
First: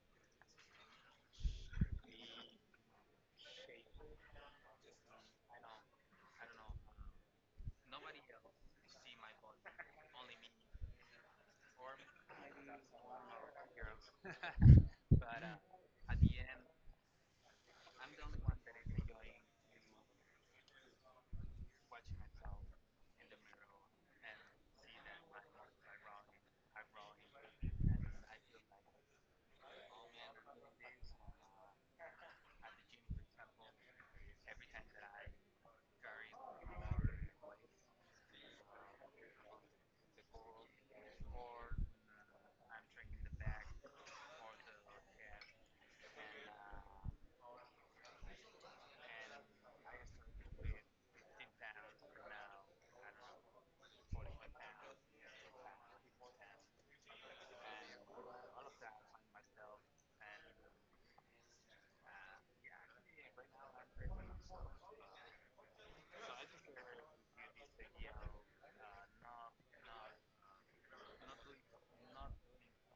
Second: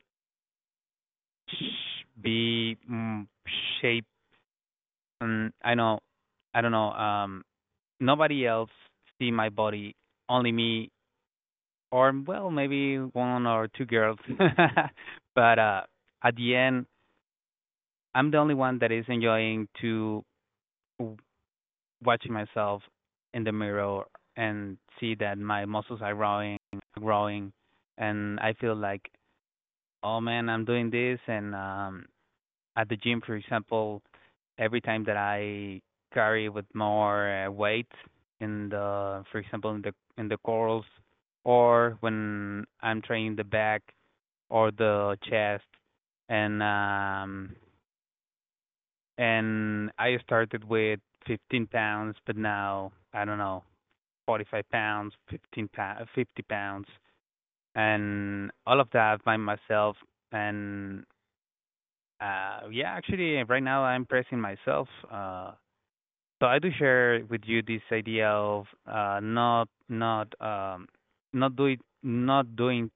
S1: sh- be mm, shape. And I know, I don't know, um, nobody else see my body, only me. Or well, maybe one or two girls. <laughs> But uh, at the end, I'm the only one that is enjoying to watching myself in the mirror, and see that my muscles are growing, growing. And I feel like, oh man, I'm doing this. And at the gym, for example, every time that I carry with more weight in the, for example, in the curls, or when I'm training the back or the chest. And and I started with 15 pounds, but now I don't know. 45 pounds, 15 pounds, 50 pounds, and all of that by myself. And yeah, actually, right now I'm pressing myself. So I do share with you this idea of not doing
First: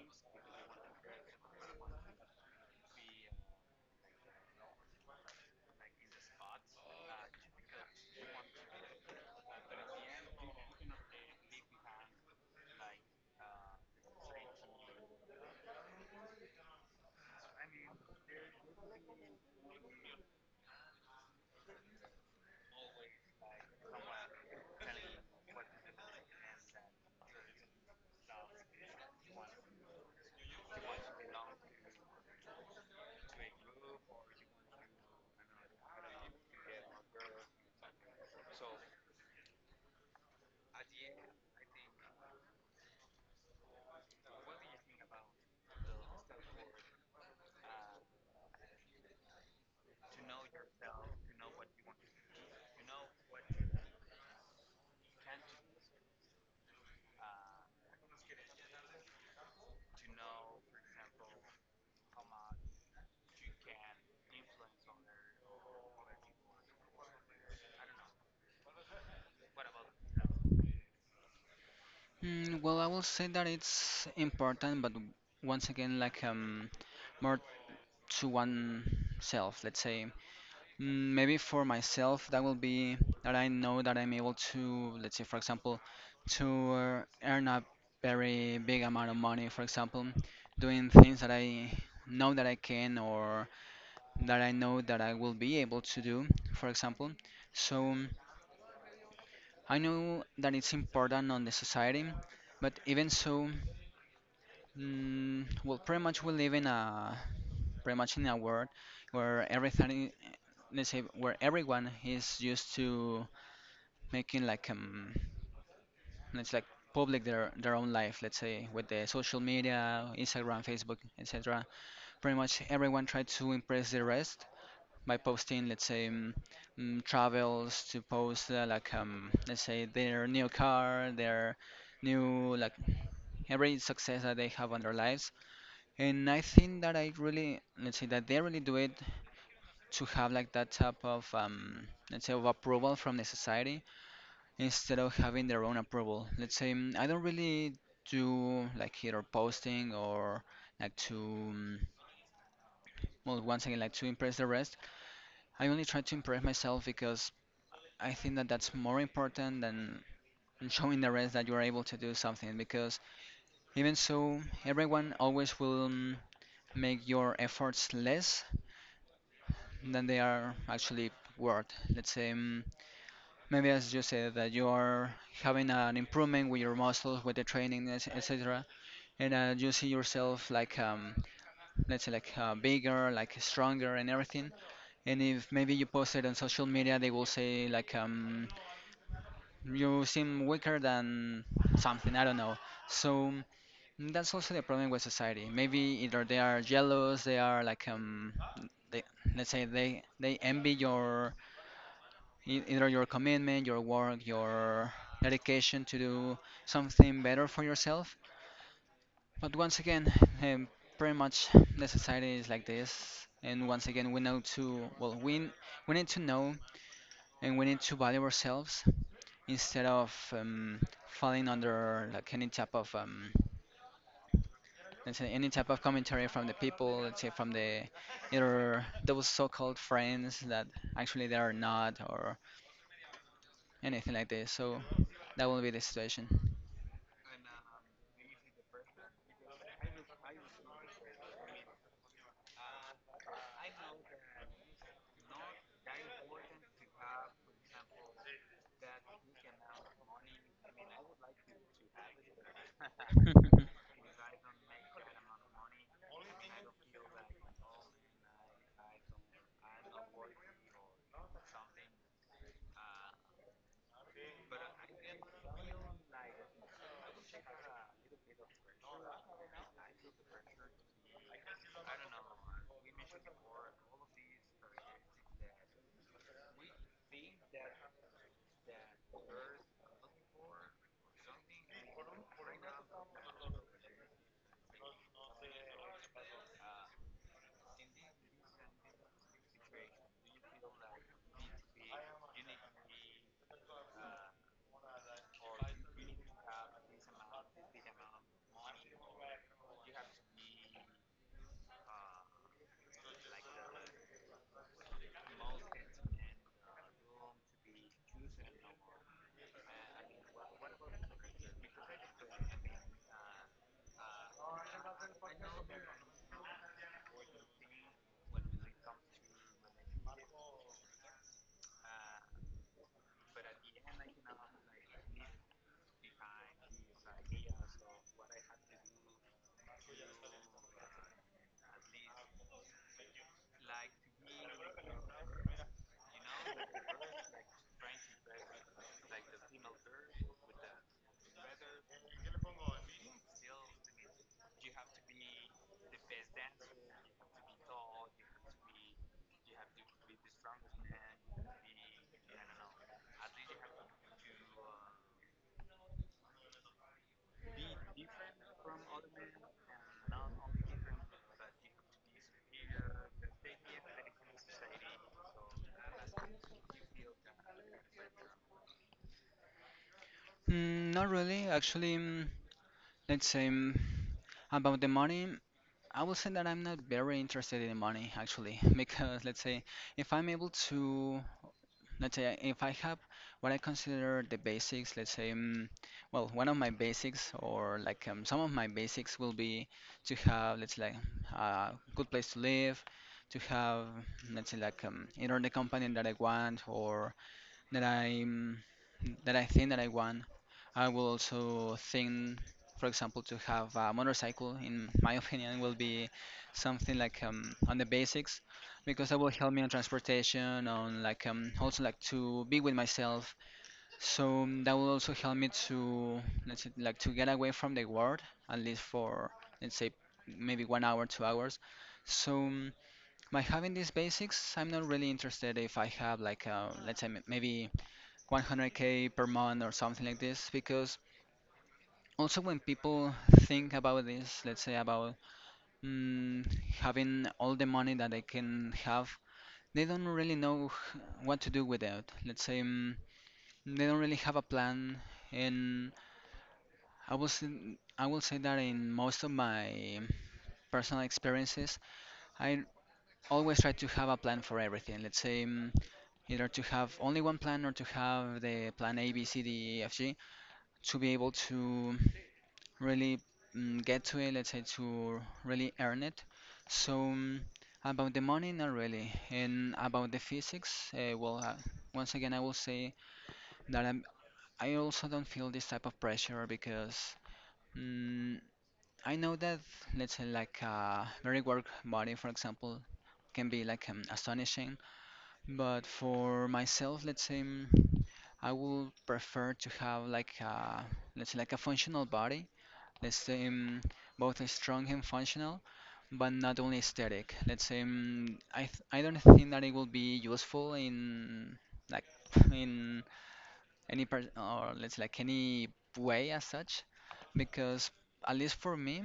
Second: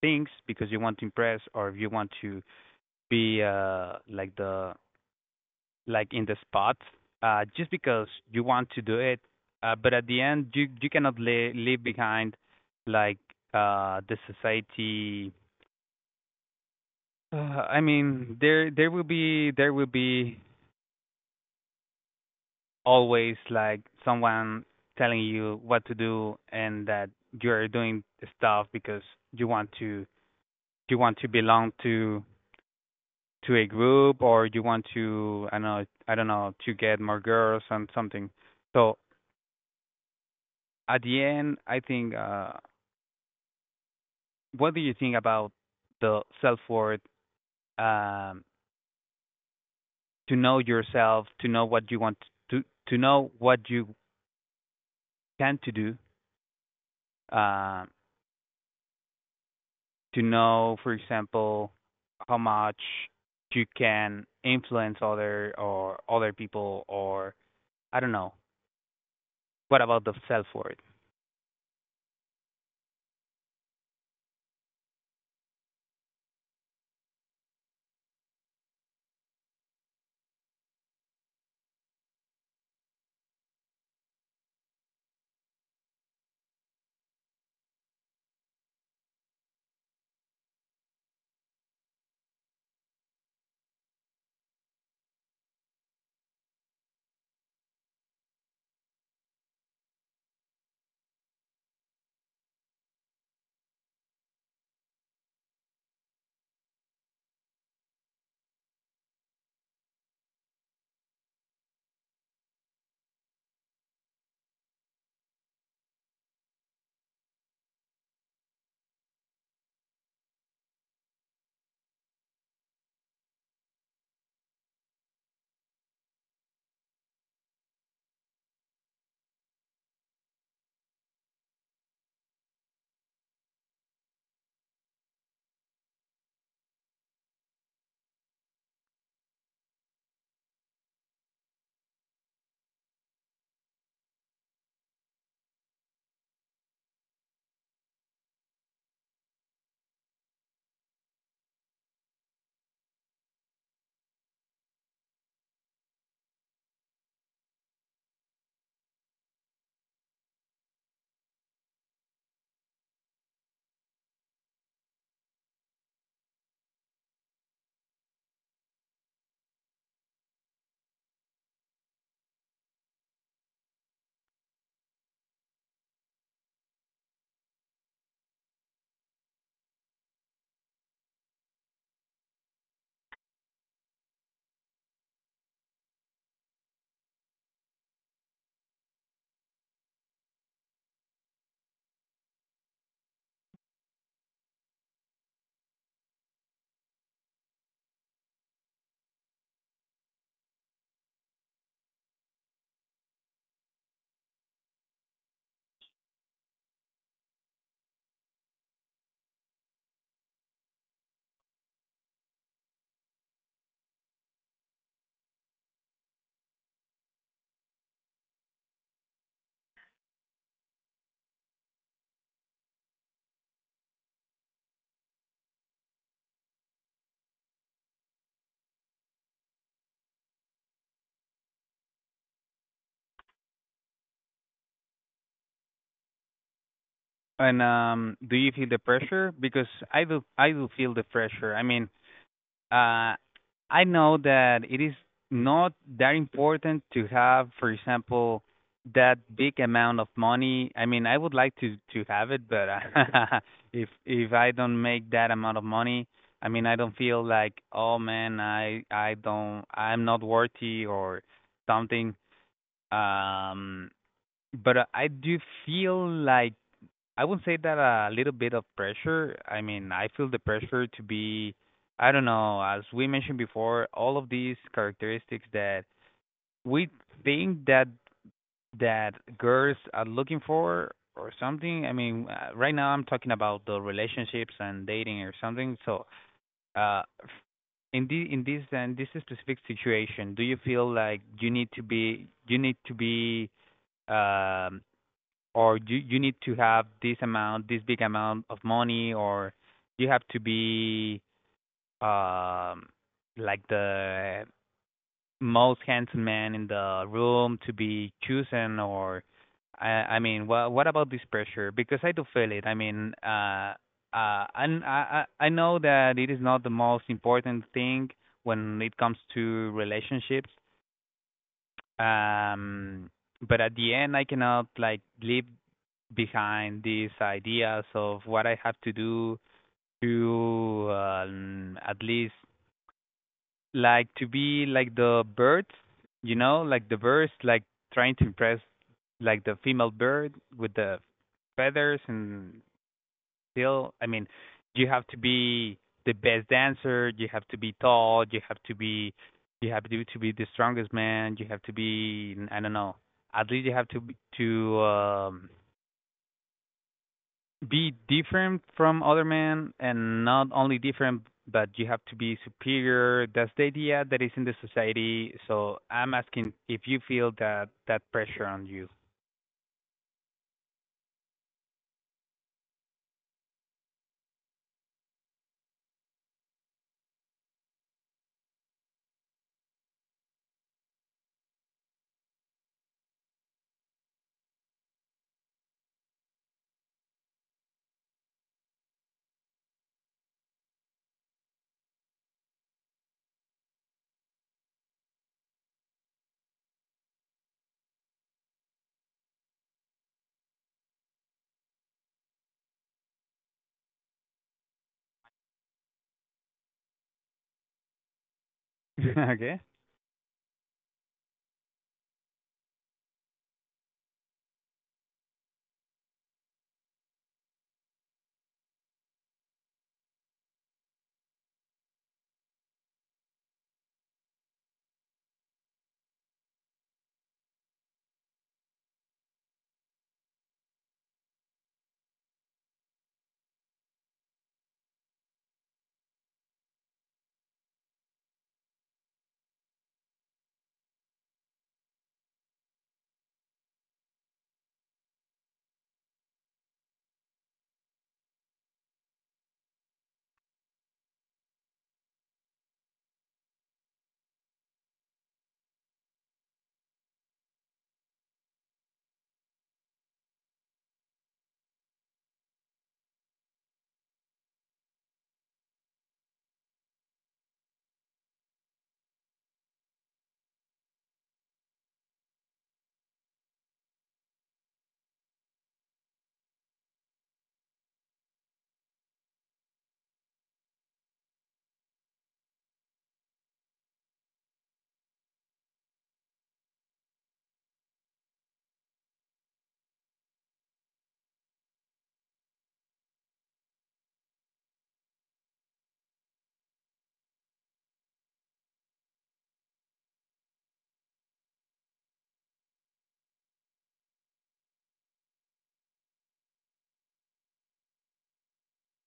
S1: things because you want to impress, or if you want to be like the, like in the spot, just because you want to do it. But at the end, you cannot leave behind like the society. Uh, I mean, there will be always like someone telling you what to do, and that you're doing stuff because you want to you want to belong to a group, or you want to, I don't know, to get more girls and something. So at the end, I think, what do you think about the self worth? Um, to know yourself, to know what you want to to know what you tend to do, um, to know, for example, how much you can influence other people. Or I don't know. What about the self worth?
S2: Mm, well, I will say that it's important, but once again, like more to oneself, let's say. Maybe for myself, that will be that I know that I'm able to, let's say, for example, to earn a very big amount of money, for example, doing things that I know that I can, or that I know that I will be able to do, for example. So I know that it's important on the society, but even so, well, pretty much we live in a world where everything, let's say, where everyone is used to making like it's like public their own life, let's say, with the social media, Instagram, Facebook, etc. Pretty much everyone try to impress the rest, by posting, let's say, travels, to post let's say their new car, their new like every success that they have on their lives. And I think that I really, let's say that they really do it to have like that type of let's say of approval from the society instead of having their own approval. Let's say, I don't really do like either posting or like to well, once again, like to impress the rest. I only try to impress myself because I think that that's more important than showing the rest that you are able to do something, because even so, everyone always will make your efforts less than they are actually worth. Let's say, maybe as you said that you are having an improvement with your muscles, with the training, etc., and you see yourself like let's say like bigger, like stronger, and everything. And if maybe you post it on social media, they will say like you seem weaker than something, I don't know. So that's also the problem with society. Maybe either they are jealous, they are like they let's say they envy your either your commitment, your work, your dedication to do something better for yourself. But once again, um, pretty much the society is like this. And once again, we need to know and we need to value ourselves instead of falling under like any type of let's say any type of commentary from the people, let's say from the, either those so-called friends that actually they are not, or anything like this. So that will be the situation.
S1: And do you feel the pressure? Because I do feel the pressure. I mean, uh, I know that it is not that important to have, for example, that big amount of money. I mean, I would like to have it, but <laughs>
S2: <laughs>
S1: if I don't make that amount of money, I mean, I don't feel like, oh man, I'm not worthy or something. Um, but I do feel like, I would say that a little bit of pressure. I mean, I feel the pressure to be, I don't know, as we mentioned before, all of these characteristics that we think that girls are looking for or something. I mean, right now I'm talking about the relationships and dating or something. So, uh, in the in this specific situation, do you feel like you need to be you need to be um or you need to have this amount, this big amount of money, or you have to be um like the most handsome man in the room to be chosen, or I mean, what about this pressure? Because I do feel it. I mean, and I know that it is not the most important thing when it comes to relationships. Um, but at the end, I cannot like live behind these ideas of what I have to do to at least like to be like the birds, you know, like the birds, like trying to impress like the female bird with the feathers and still. I mean, you have to be the best dancer. You have to be tall. You have to be, you have to be the strongest man. You have to be, I don't know. At least you have to be different from other men, and not only different, but you have to be superior. That's the idea that is in the society. So I'm asking, if you feel that that pressure on you?
S2: Mm, not really. Actually, let's say, about the money. I will say that I'm not very interested in money, actually, <laughs> because, let's say, if I'm able to, let's say if I have what I consider the basics, let's say, well, one of my basics, or like some of my basics will be to have, let's say, like, a good place to live, to have, let's say, like either the company that I want, or that I'm that I think that I want. I will also think, for example, to have a motorcycle. In my <laughs> opinion, will be something like on the basics, because that will help
S1: <laughs> Okay.
S2: me on transportation, on, like also like to be with myself. So, that will also help me to, let's say, like to get away from the world, at least for, let's say, maybe 1 hour, 2 hours. So, by having these basics, I'm not really interested if I have like let's say maybe 100K per month or something like this, because also when people think about this, let's say, about mm, having all the money that they can have, they don't really know what to do with it, let's say. They don't really have a plan, and i will say, I will say that in most of my personal experiences, I always try to have a plan for everything. Let's say, either to have only one plan or to have the plan A, B, C, D, E, F, G, to be able to really get to it, let's say, to really earn it. So, about the money, not really. And about the physics, well, once again, I will say that I also don't feel this type of pressure, because mm, I know that, let's say, like a very work body, for example, can be like astonishing. But for myself, let's say, I will prefer to have like a, let's say, like a functional body, let's say, both strong and functional, but not only aesthetic. Let's say, I don't think that it will be useful in like <laughs> in any part, or let's like any way as such, because at least for me,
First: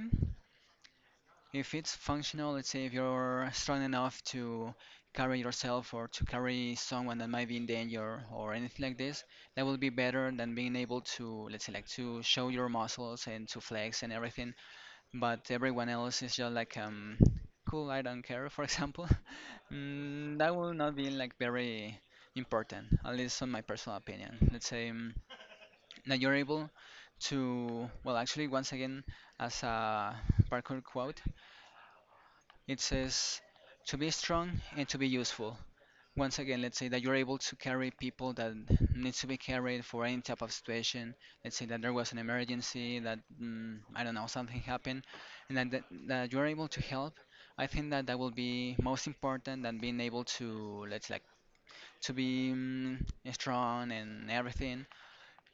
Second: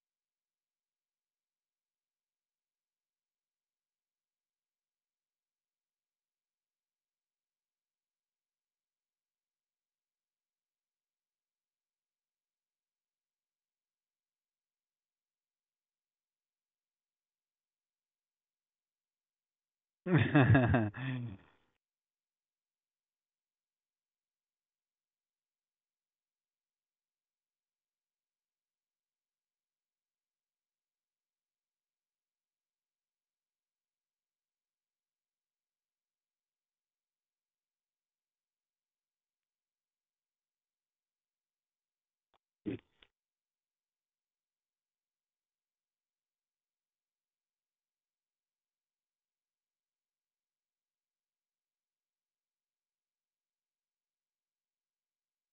S2: if it's functional, let's say, if you're strong enough to carry yourself or to carry someone that might be in danger or anything like this, that will be better than being able to, let's say, like to show your muscles and to flex and everything, but everyone else is just like cool, I don't care, for example. <laughs>
S1: <laughs>
S2: That will not be like
S1: <laughs>
S2: very important, at least on my personal opinion. Let's say, that you're able to, well, actually, once again, as a parkour quote, it says to be strong and to be useful. Once again, let's say that you're able to carry people that needs to be carried for any type of situation. Let's say that there was an emergency, that I don't know, something happened, and then that you're able to help. I think that that will be most important than being able to, let's like to be strong and everything,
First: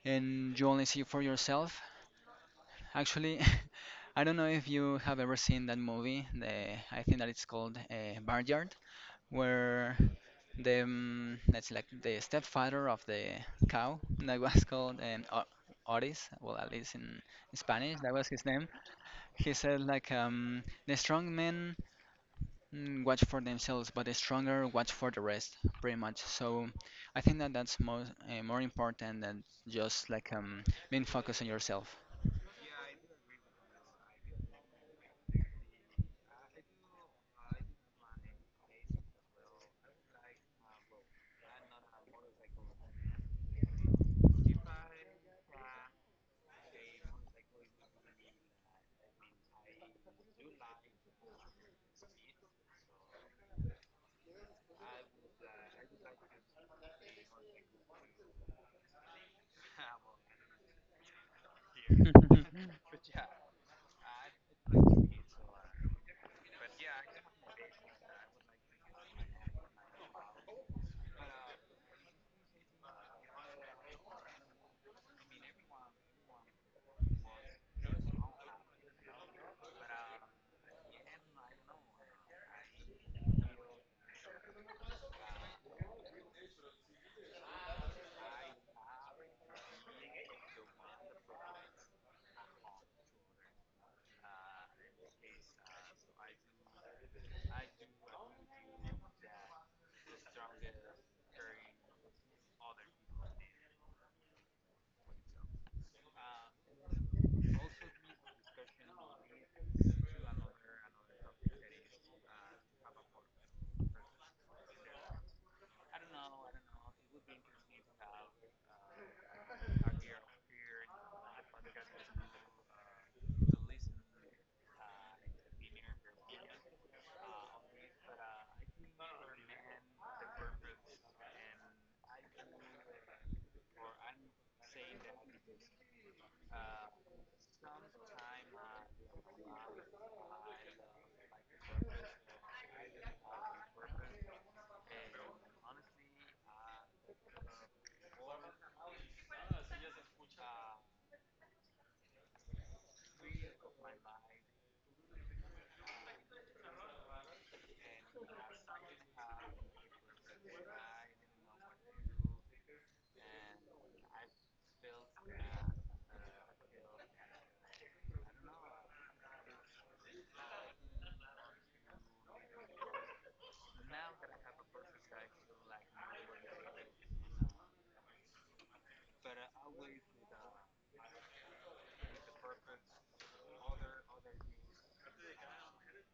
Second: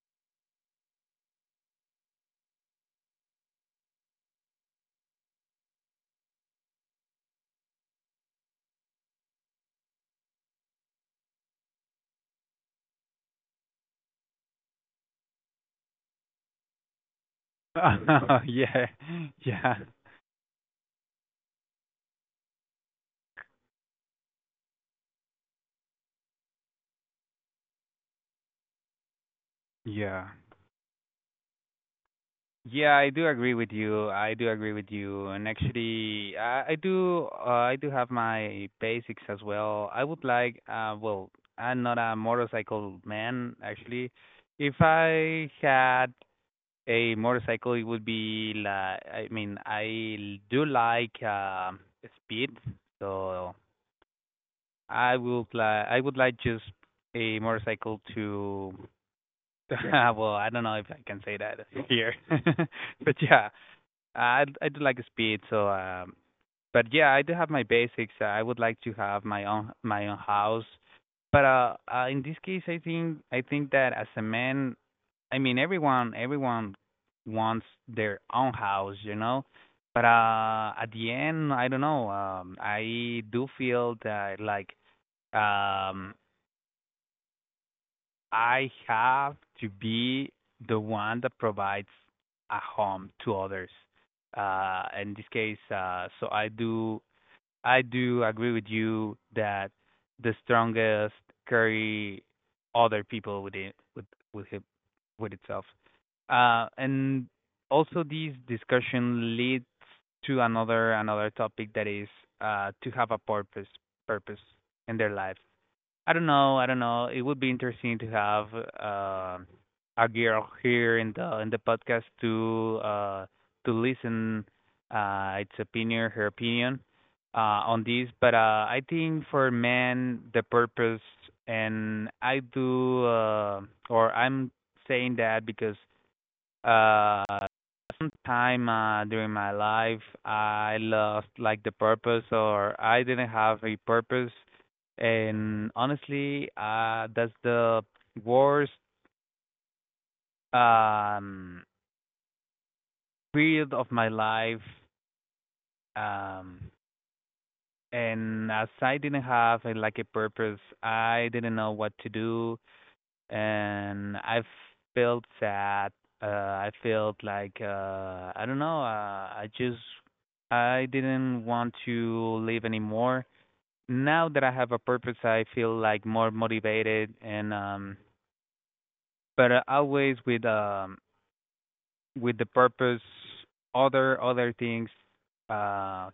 S2: and you only see for yourself. Actually, <laughs> I don't know if you have ever seen that movie. The, I think that it's called Barnyard, where the that's like the stepfather of the cow that was called Otis. Well, at least in Spanish, that was his name.
S1: yeah
S2: He
S1: yeah
S2: said like, the strong men watch for themselves, but the stronger watch for the rest, pretty much. So I think that that's more important than just
S1: yeah.
S2: like, being focused on yourself. <laughs>
S1: Yeah, I do agree with you. I do agree with you. And actually, I do I do have my basics as well. I would like I'm not a motorcycle man actually. If I had a motorcycle, it would be like do like speed, so I would like just a motorcycle to <laughs> well, I don't know if I can say that here. <laughs> But yeah, I do like speed, but yeah, I do have my basics. I would like to have my own house, but in this case, I think that as a man, I mean everyone wants their own house, you know. But at the end, I don't know. I do feel that like um I have to be the one that provides a home to others. In this case, so I do agree with you that the strongest carry other people with it with it, with itself. And also this discussion leads to another topic that is to have a purpose in their lives. I don't know. I don't know. It would be interesting to have a girl here in the podcast to listen her opinion on this. But I think for men, the purpose, and I do, or I'm saying that because uh sometime during my life I lost like the purpose or I didn't have a purpose, and honestly that's the worst um period of my life, um and as I didn't have like a purpose, I didn't know what to do, and I felt sad. I felt like I don't know. I just I didn't want to live anymore. Now that I have a purpose, I feel like more motivated, and but always with the purpose. Other things. Uh,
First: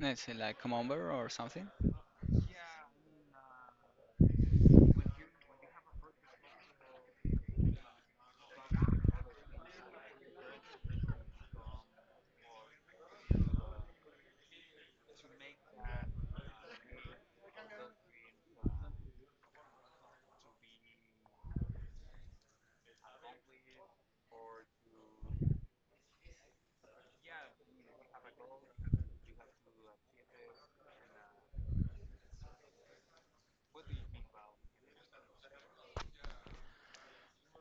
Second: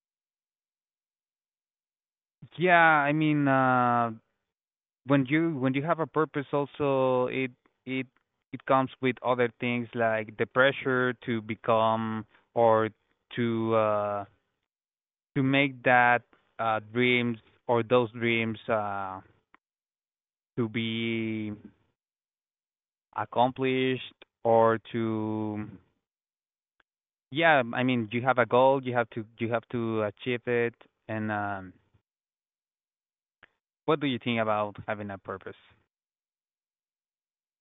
S2: Let's say like come over or something.
S1: yeah. I mean, when you have a purpose, also it it comes with other things like the pressure to become or to uh to make that dreams, or those dreams to be accomplished or to, yeah, I mean, you have a goal, you have to achieve it. And what do you think about having a purpose?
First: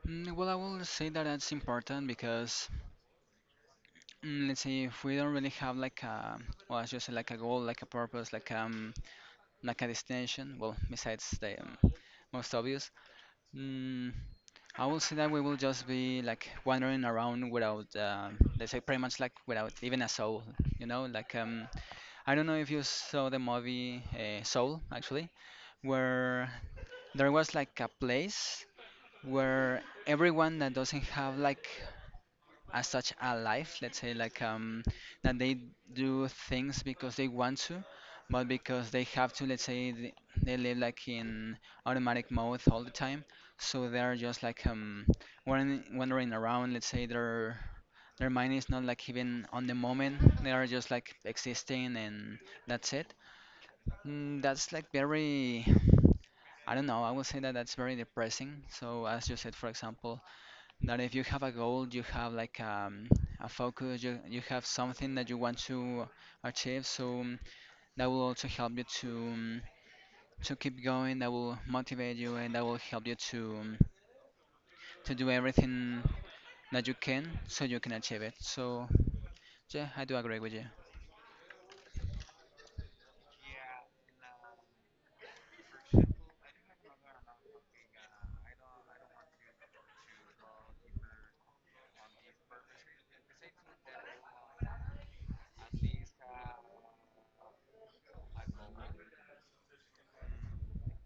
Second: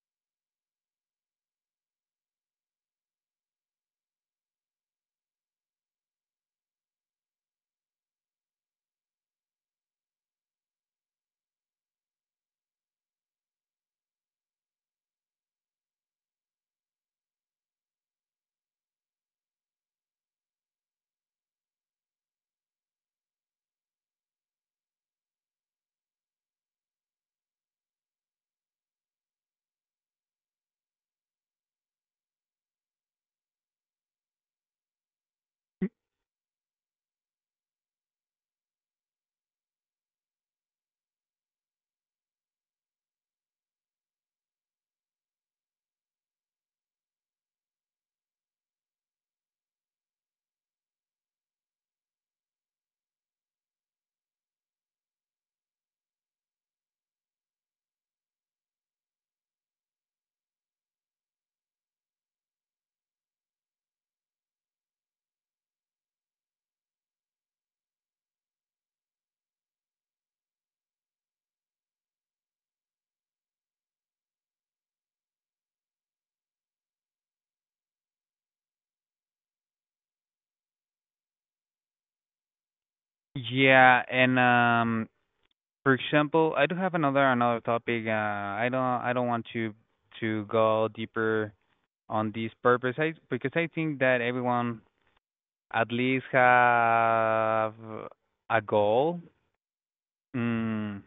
S2: Well, I will say that that's important, because let's see, if we don't really have like a, well, as you said, like a goal, like a purpose, like a destination, well, besides the most obvious, mm, I will say that we will just be like wandering around without, let's say, pretty much, like, without even a soul, like, I don't know if you saw the movie, Soul, actually, where there was like a place where everyone that doesn't have like as such a life, let's say, like, that they do things, because they want to, but because they have to, let's say, they live like in automatic mode all the time, so they're just like, wandering around, let's say, their mind is not like even on the moment, they are just like existing, and that's it. That's like very, I don't know. I would say that that's very depressing. So, as you said, for example, that if you have a goal, you have like, a focus, you have something that you want to achieve. So, that will also help you to, to keep going. That will motivate you, and that will help you to, to do everything that you can, so you can achieve it. So yeah, I do agree with you.
S1: Yeah and For example, I do have another topic. I don't want to go deeper on this purpose. I because I think that everyone at least have a goal. Mm,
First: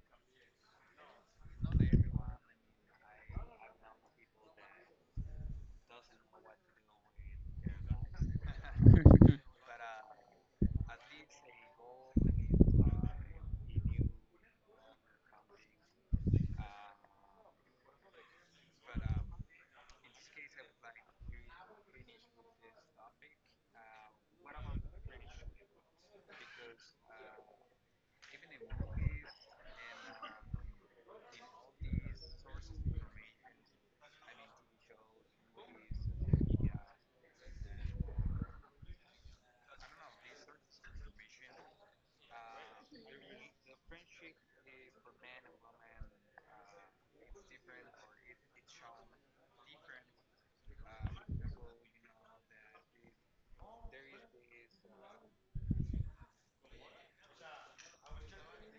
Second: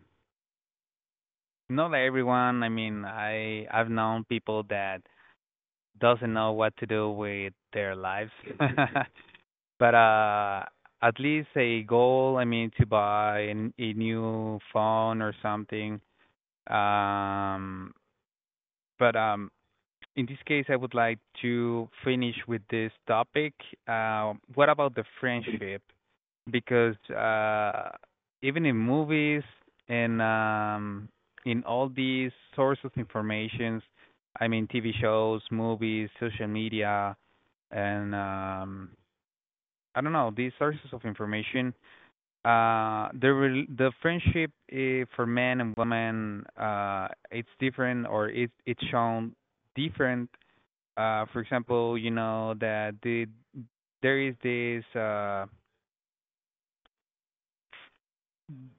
S1: not everyone. I mean, I've known people that doesn't know what to do with their lives, <laughs> but at least a goal. I mean, to buy a new phone or something. Um, but in this case, I would like to finish with this topic. What about the friendship? Because even in movies, and in all these sources of information, I mean TV shows, movies, social media, and I don't know, these sources of information. The friendship, for men and women, it's different, or it it's shown different. For example, you know that there is this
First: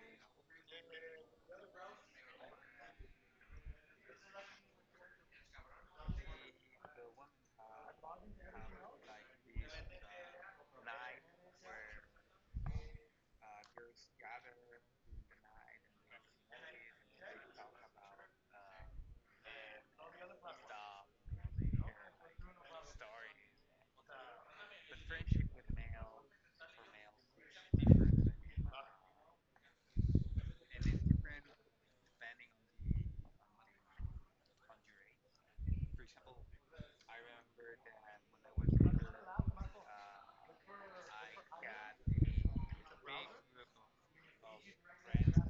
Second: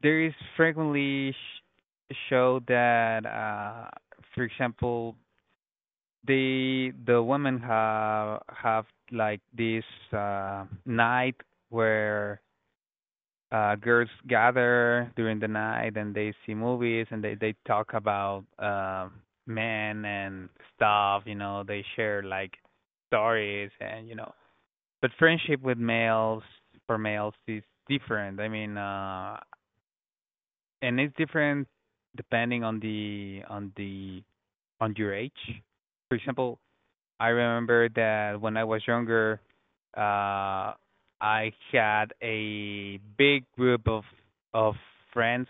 S1: there is frequently show that for example, the women have like this night where girls gather during the night and they see movies and they talk about men and stuff, you know, they share like stories, and you know, but friendship with males, for males, is different. I mean, and it's different depending on the on the on your age. For example, I remember that when I was younger, uh, I had a big group of friends.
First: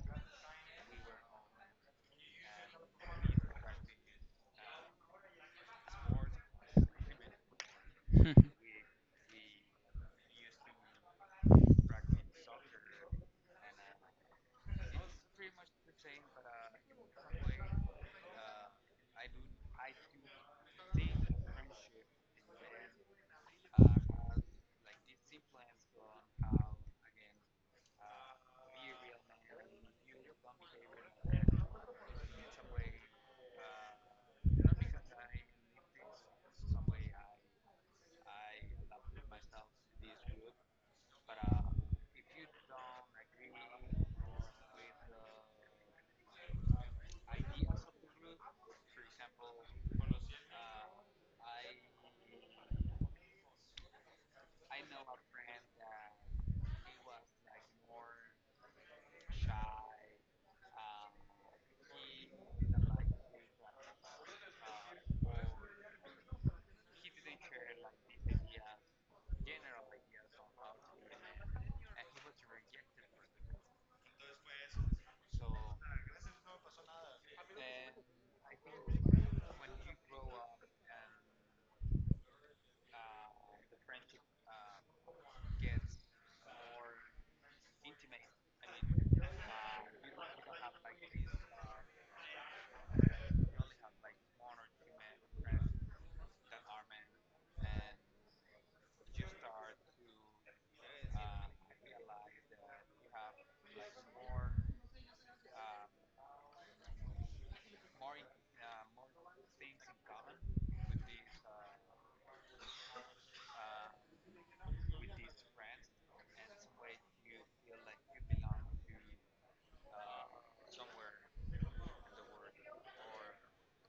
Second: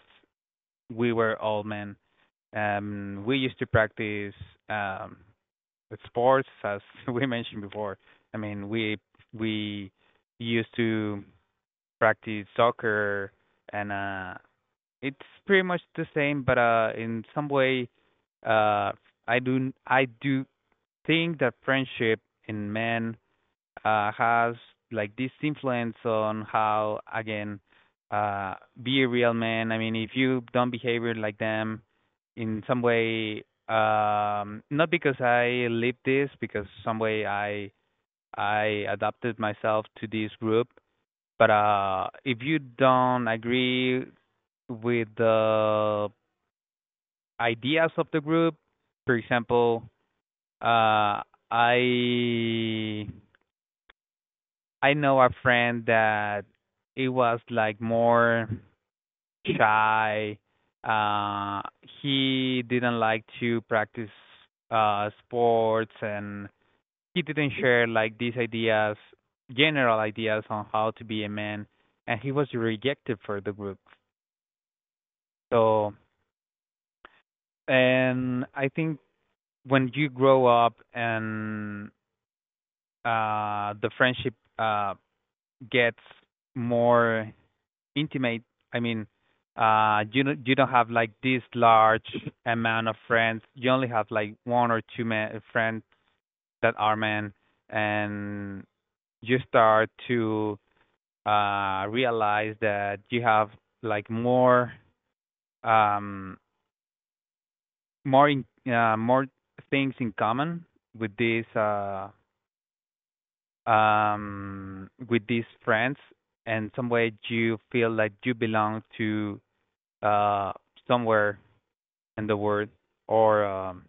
S1: We were all men. We used to practice um sports, as <laughs> we mentioned before. I
S2: <laughs>
S1: mean, we used to practice soccer, and it's pretty much the same, but in some way, uh I do think that friendship in men has like this influence on how, again, uh be a real man. I mean, if you don't behave like them in some way, not because I lived this, because some way I adapted myself to this group, but if you don't agree with the ideas of the group, for example, uh, I I know a friend that it was like more shy. Uh, he didn't like to practice sports, and he didn't share like these ideas, general ideas on how to be a man, and he was rejected for the group. So, and I think when you grow up, and the friendship gets more intimate. I mean, you don't have like this large amount of friends. You only have like one or two men friends that are men, and you start to realize that you have like um more in, more things in common with these uh with these friends, and some way you feel like you belong to uh, somewhere in the world, or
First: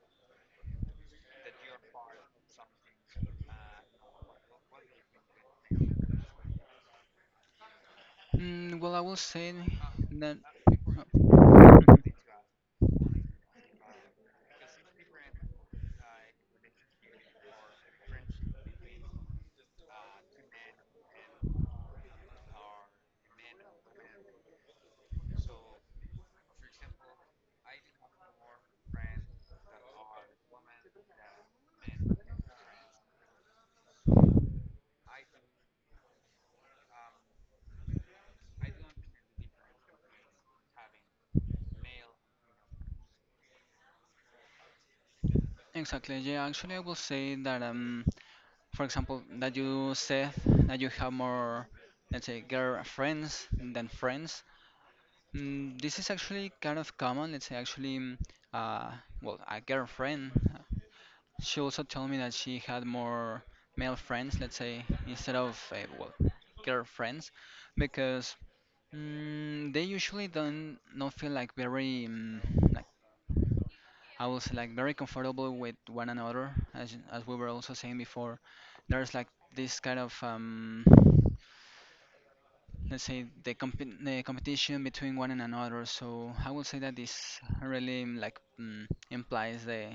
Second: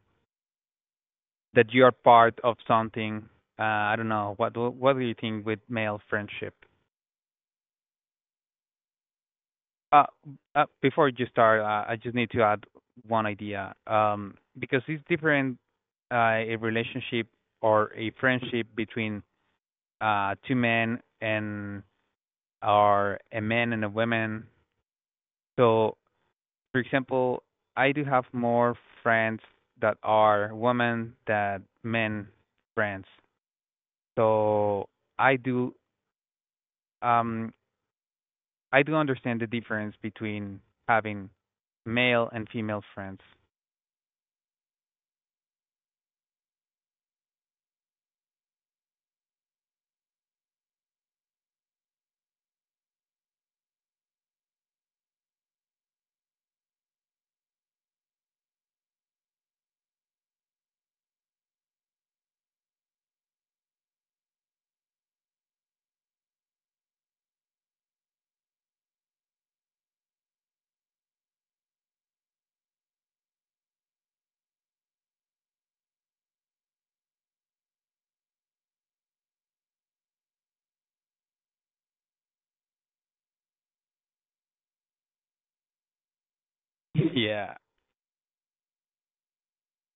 S1: that you are part of something. Uh, I don't know. What do you think with male friendship?
S2: Well, I will say
S1: Uh,
S2: that.
S1: before you start, I
S2: <laughs>
S1: just need to add one idea. Because it's different, a relationship or a friendship between two men and or a man and a woman. So, for example, I do have more friends that are women than men friends. So I do um I do understand the difference between having male and female friends.
S2: Exactly. Yeah, actually, I will say that, for example, that you said that you have more, let's say, girlfriends than friends. This is actually kind of common. Let's say, actually, uh, well, a girlfriend. She also told me that she had more male friends, let's say, instead of, well, girlfriends, because they usually don't not feel like very like, I was like very comfortable with one another, as we were also saying before. There's like this kind of, let's say, the competition between one and another. So I would say that
S1: <laughs>
S2: this
S1: yeah.
S2: really like implies the,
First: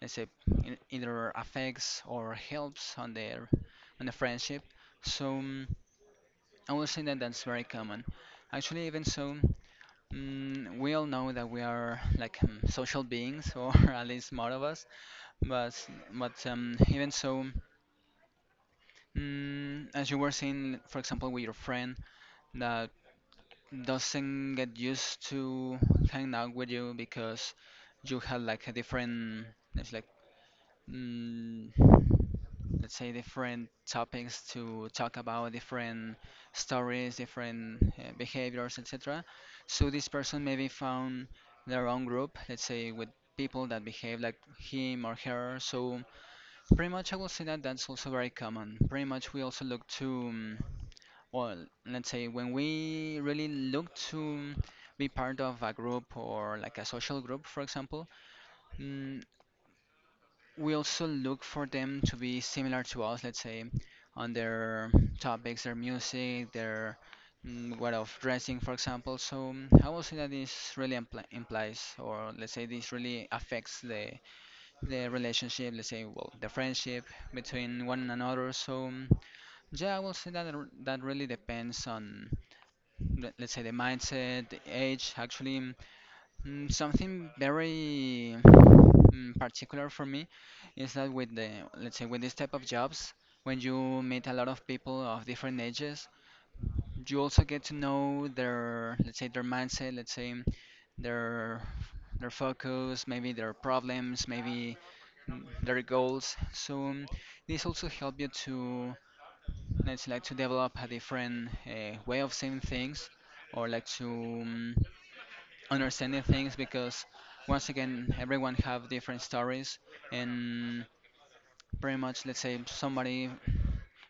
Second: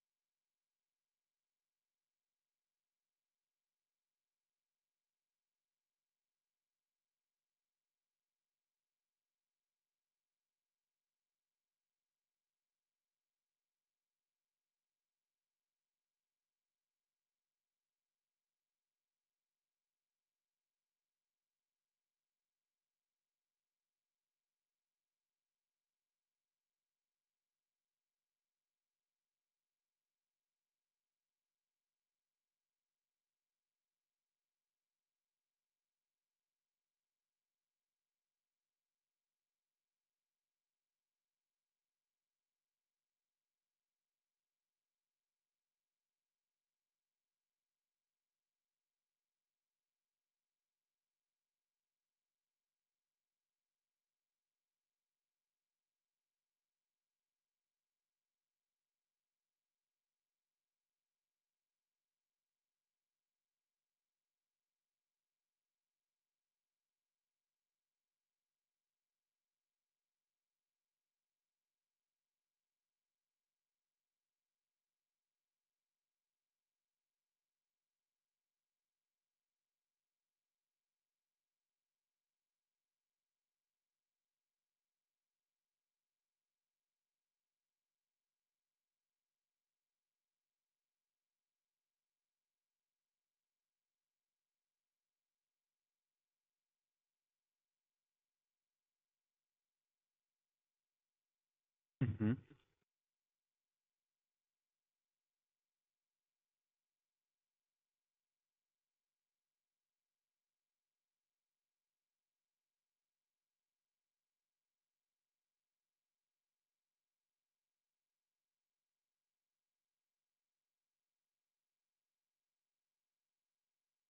S2: let's say, in, either affects or helps on their on the friendship. So I would say that that's very common. Actually, even so, we all know that we are like, social beings, or <laughs> at least more of us. But but even so, as you were saying, for example, with your friend that doesn't get used to hang out with you because you had like a different, it's like, mm, let's say, different topics to talk about, different stories, different behaviors, etc. So this person maybe found their own group, let's say, with people that behave like him or her. So pretty much, I will say that that's also very common. Pretty much, we also look to, well, let's say, when we really look to be part of a group or like a social group, for example, mm, we also look for them to be similar to us, let's say, on their topics, their music, their way of dressing, for example. So, I will say that this really implies, or let's say, this really affects the relationship, let's say, well, the friendship between one another. So, yeah, I will say that, that really depends on, let's say, the mindset, the age. Actually, something very particular for me is that with the, let's say, with this type of jobs, when you meet a lot of people of different ages, you also get to know their, let's say, their mindset, let's say, their their
S1: Mhm.
S2: focus, maybe, their problems, maybe, their goals. So, this also help you to, let's say, like to develop a different way of seeing things, or like to, understanding things, because once again, everyone have different stories, and pretty much, let's say, somebody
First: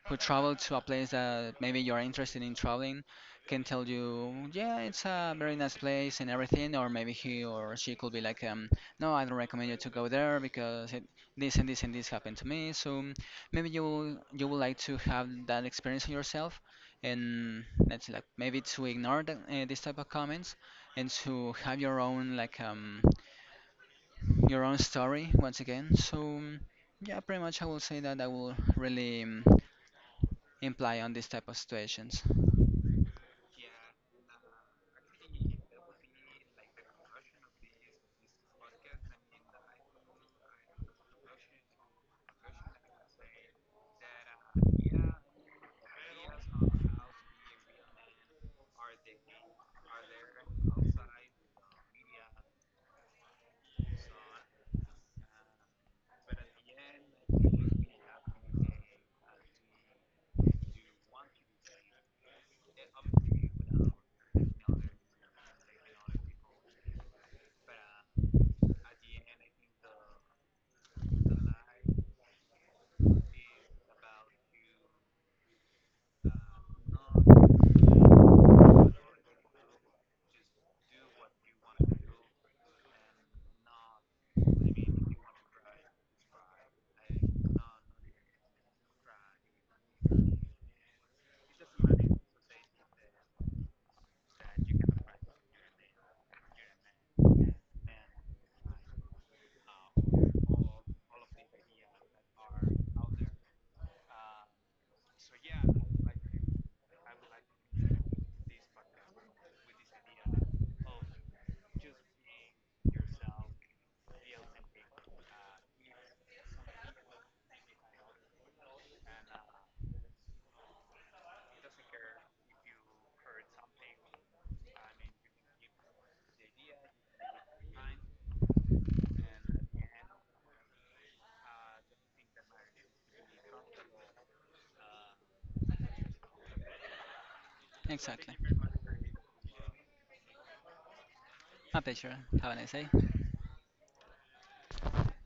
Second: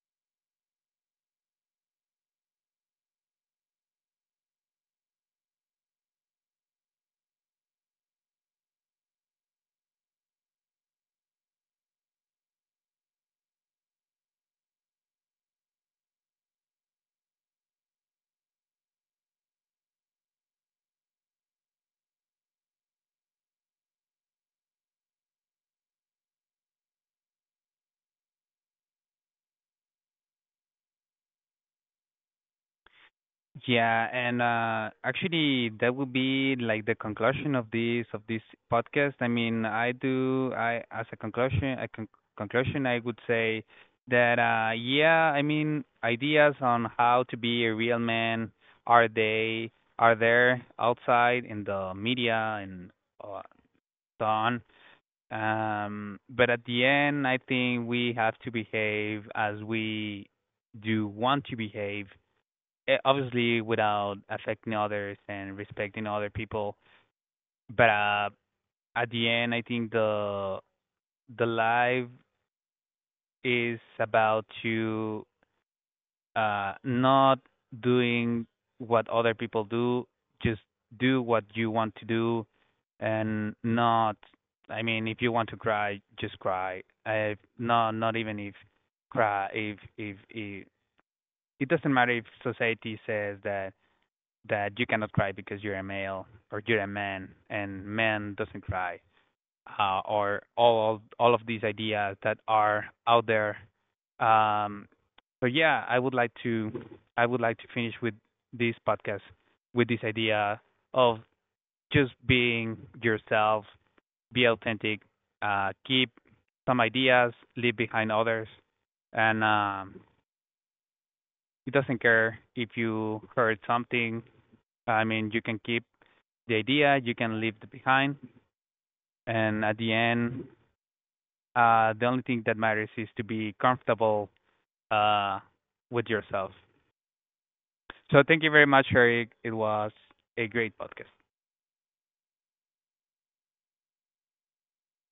S2: who travel to a place that maybe you're interested in traveling can tell you, yeah, it's a very nice place and everything, or maybe he or she could be like, no, I don't recommend you to go there, because this and this and this happened to me. So maybe you would like to have that experience yourself, and that's like, maybe to ignore this type of comments, and to have your own, your own story once again. So yeah, pretty much, I will say that I will really, imply on these type of situations.
S1: Yeah, and actually, that would be like the conclusion of this podcast. I mean, I do. I as a conclusion, conclusion, I would say that yeah. I mean, ideas on how to be a real man are they are there outside in the media, and uh, so on. But at the end, I think we have to behave as we do want to behave, eh, obviously without affecting others and respecting other people. But at the end, I think the live is about to not doing what other people do, just do what you want to do, and not. I mean, if you want to cry, just cry. Not, not, even if cry if if it doesn't matter if society says that you cannot cry because you're a male, or you're a man and man doesn't cry, or all of these ideas that are out there, um, so yeah, I would like to I would like to finish with this podcast with this idea of just being yourself, be authentic, keep some ideas, leave behind others, and it doesn't care if you heard something. I mean, you can keep the idea, you can leave it behind, and at the end, the only thing that matters is to be comfortable uh with yourself. So
S2: Exactly.
S1: thank you very much, Eric, it was a great podcast.
S2: My pleasure. Have a nice day.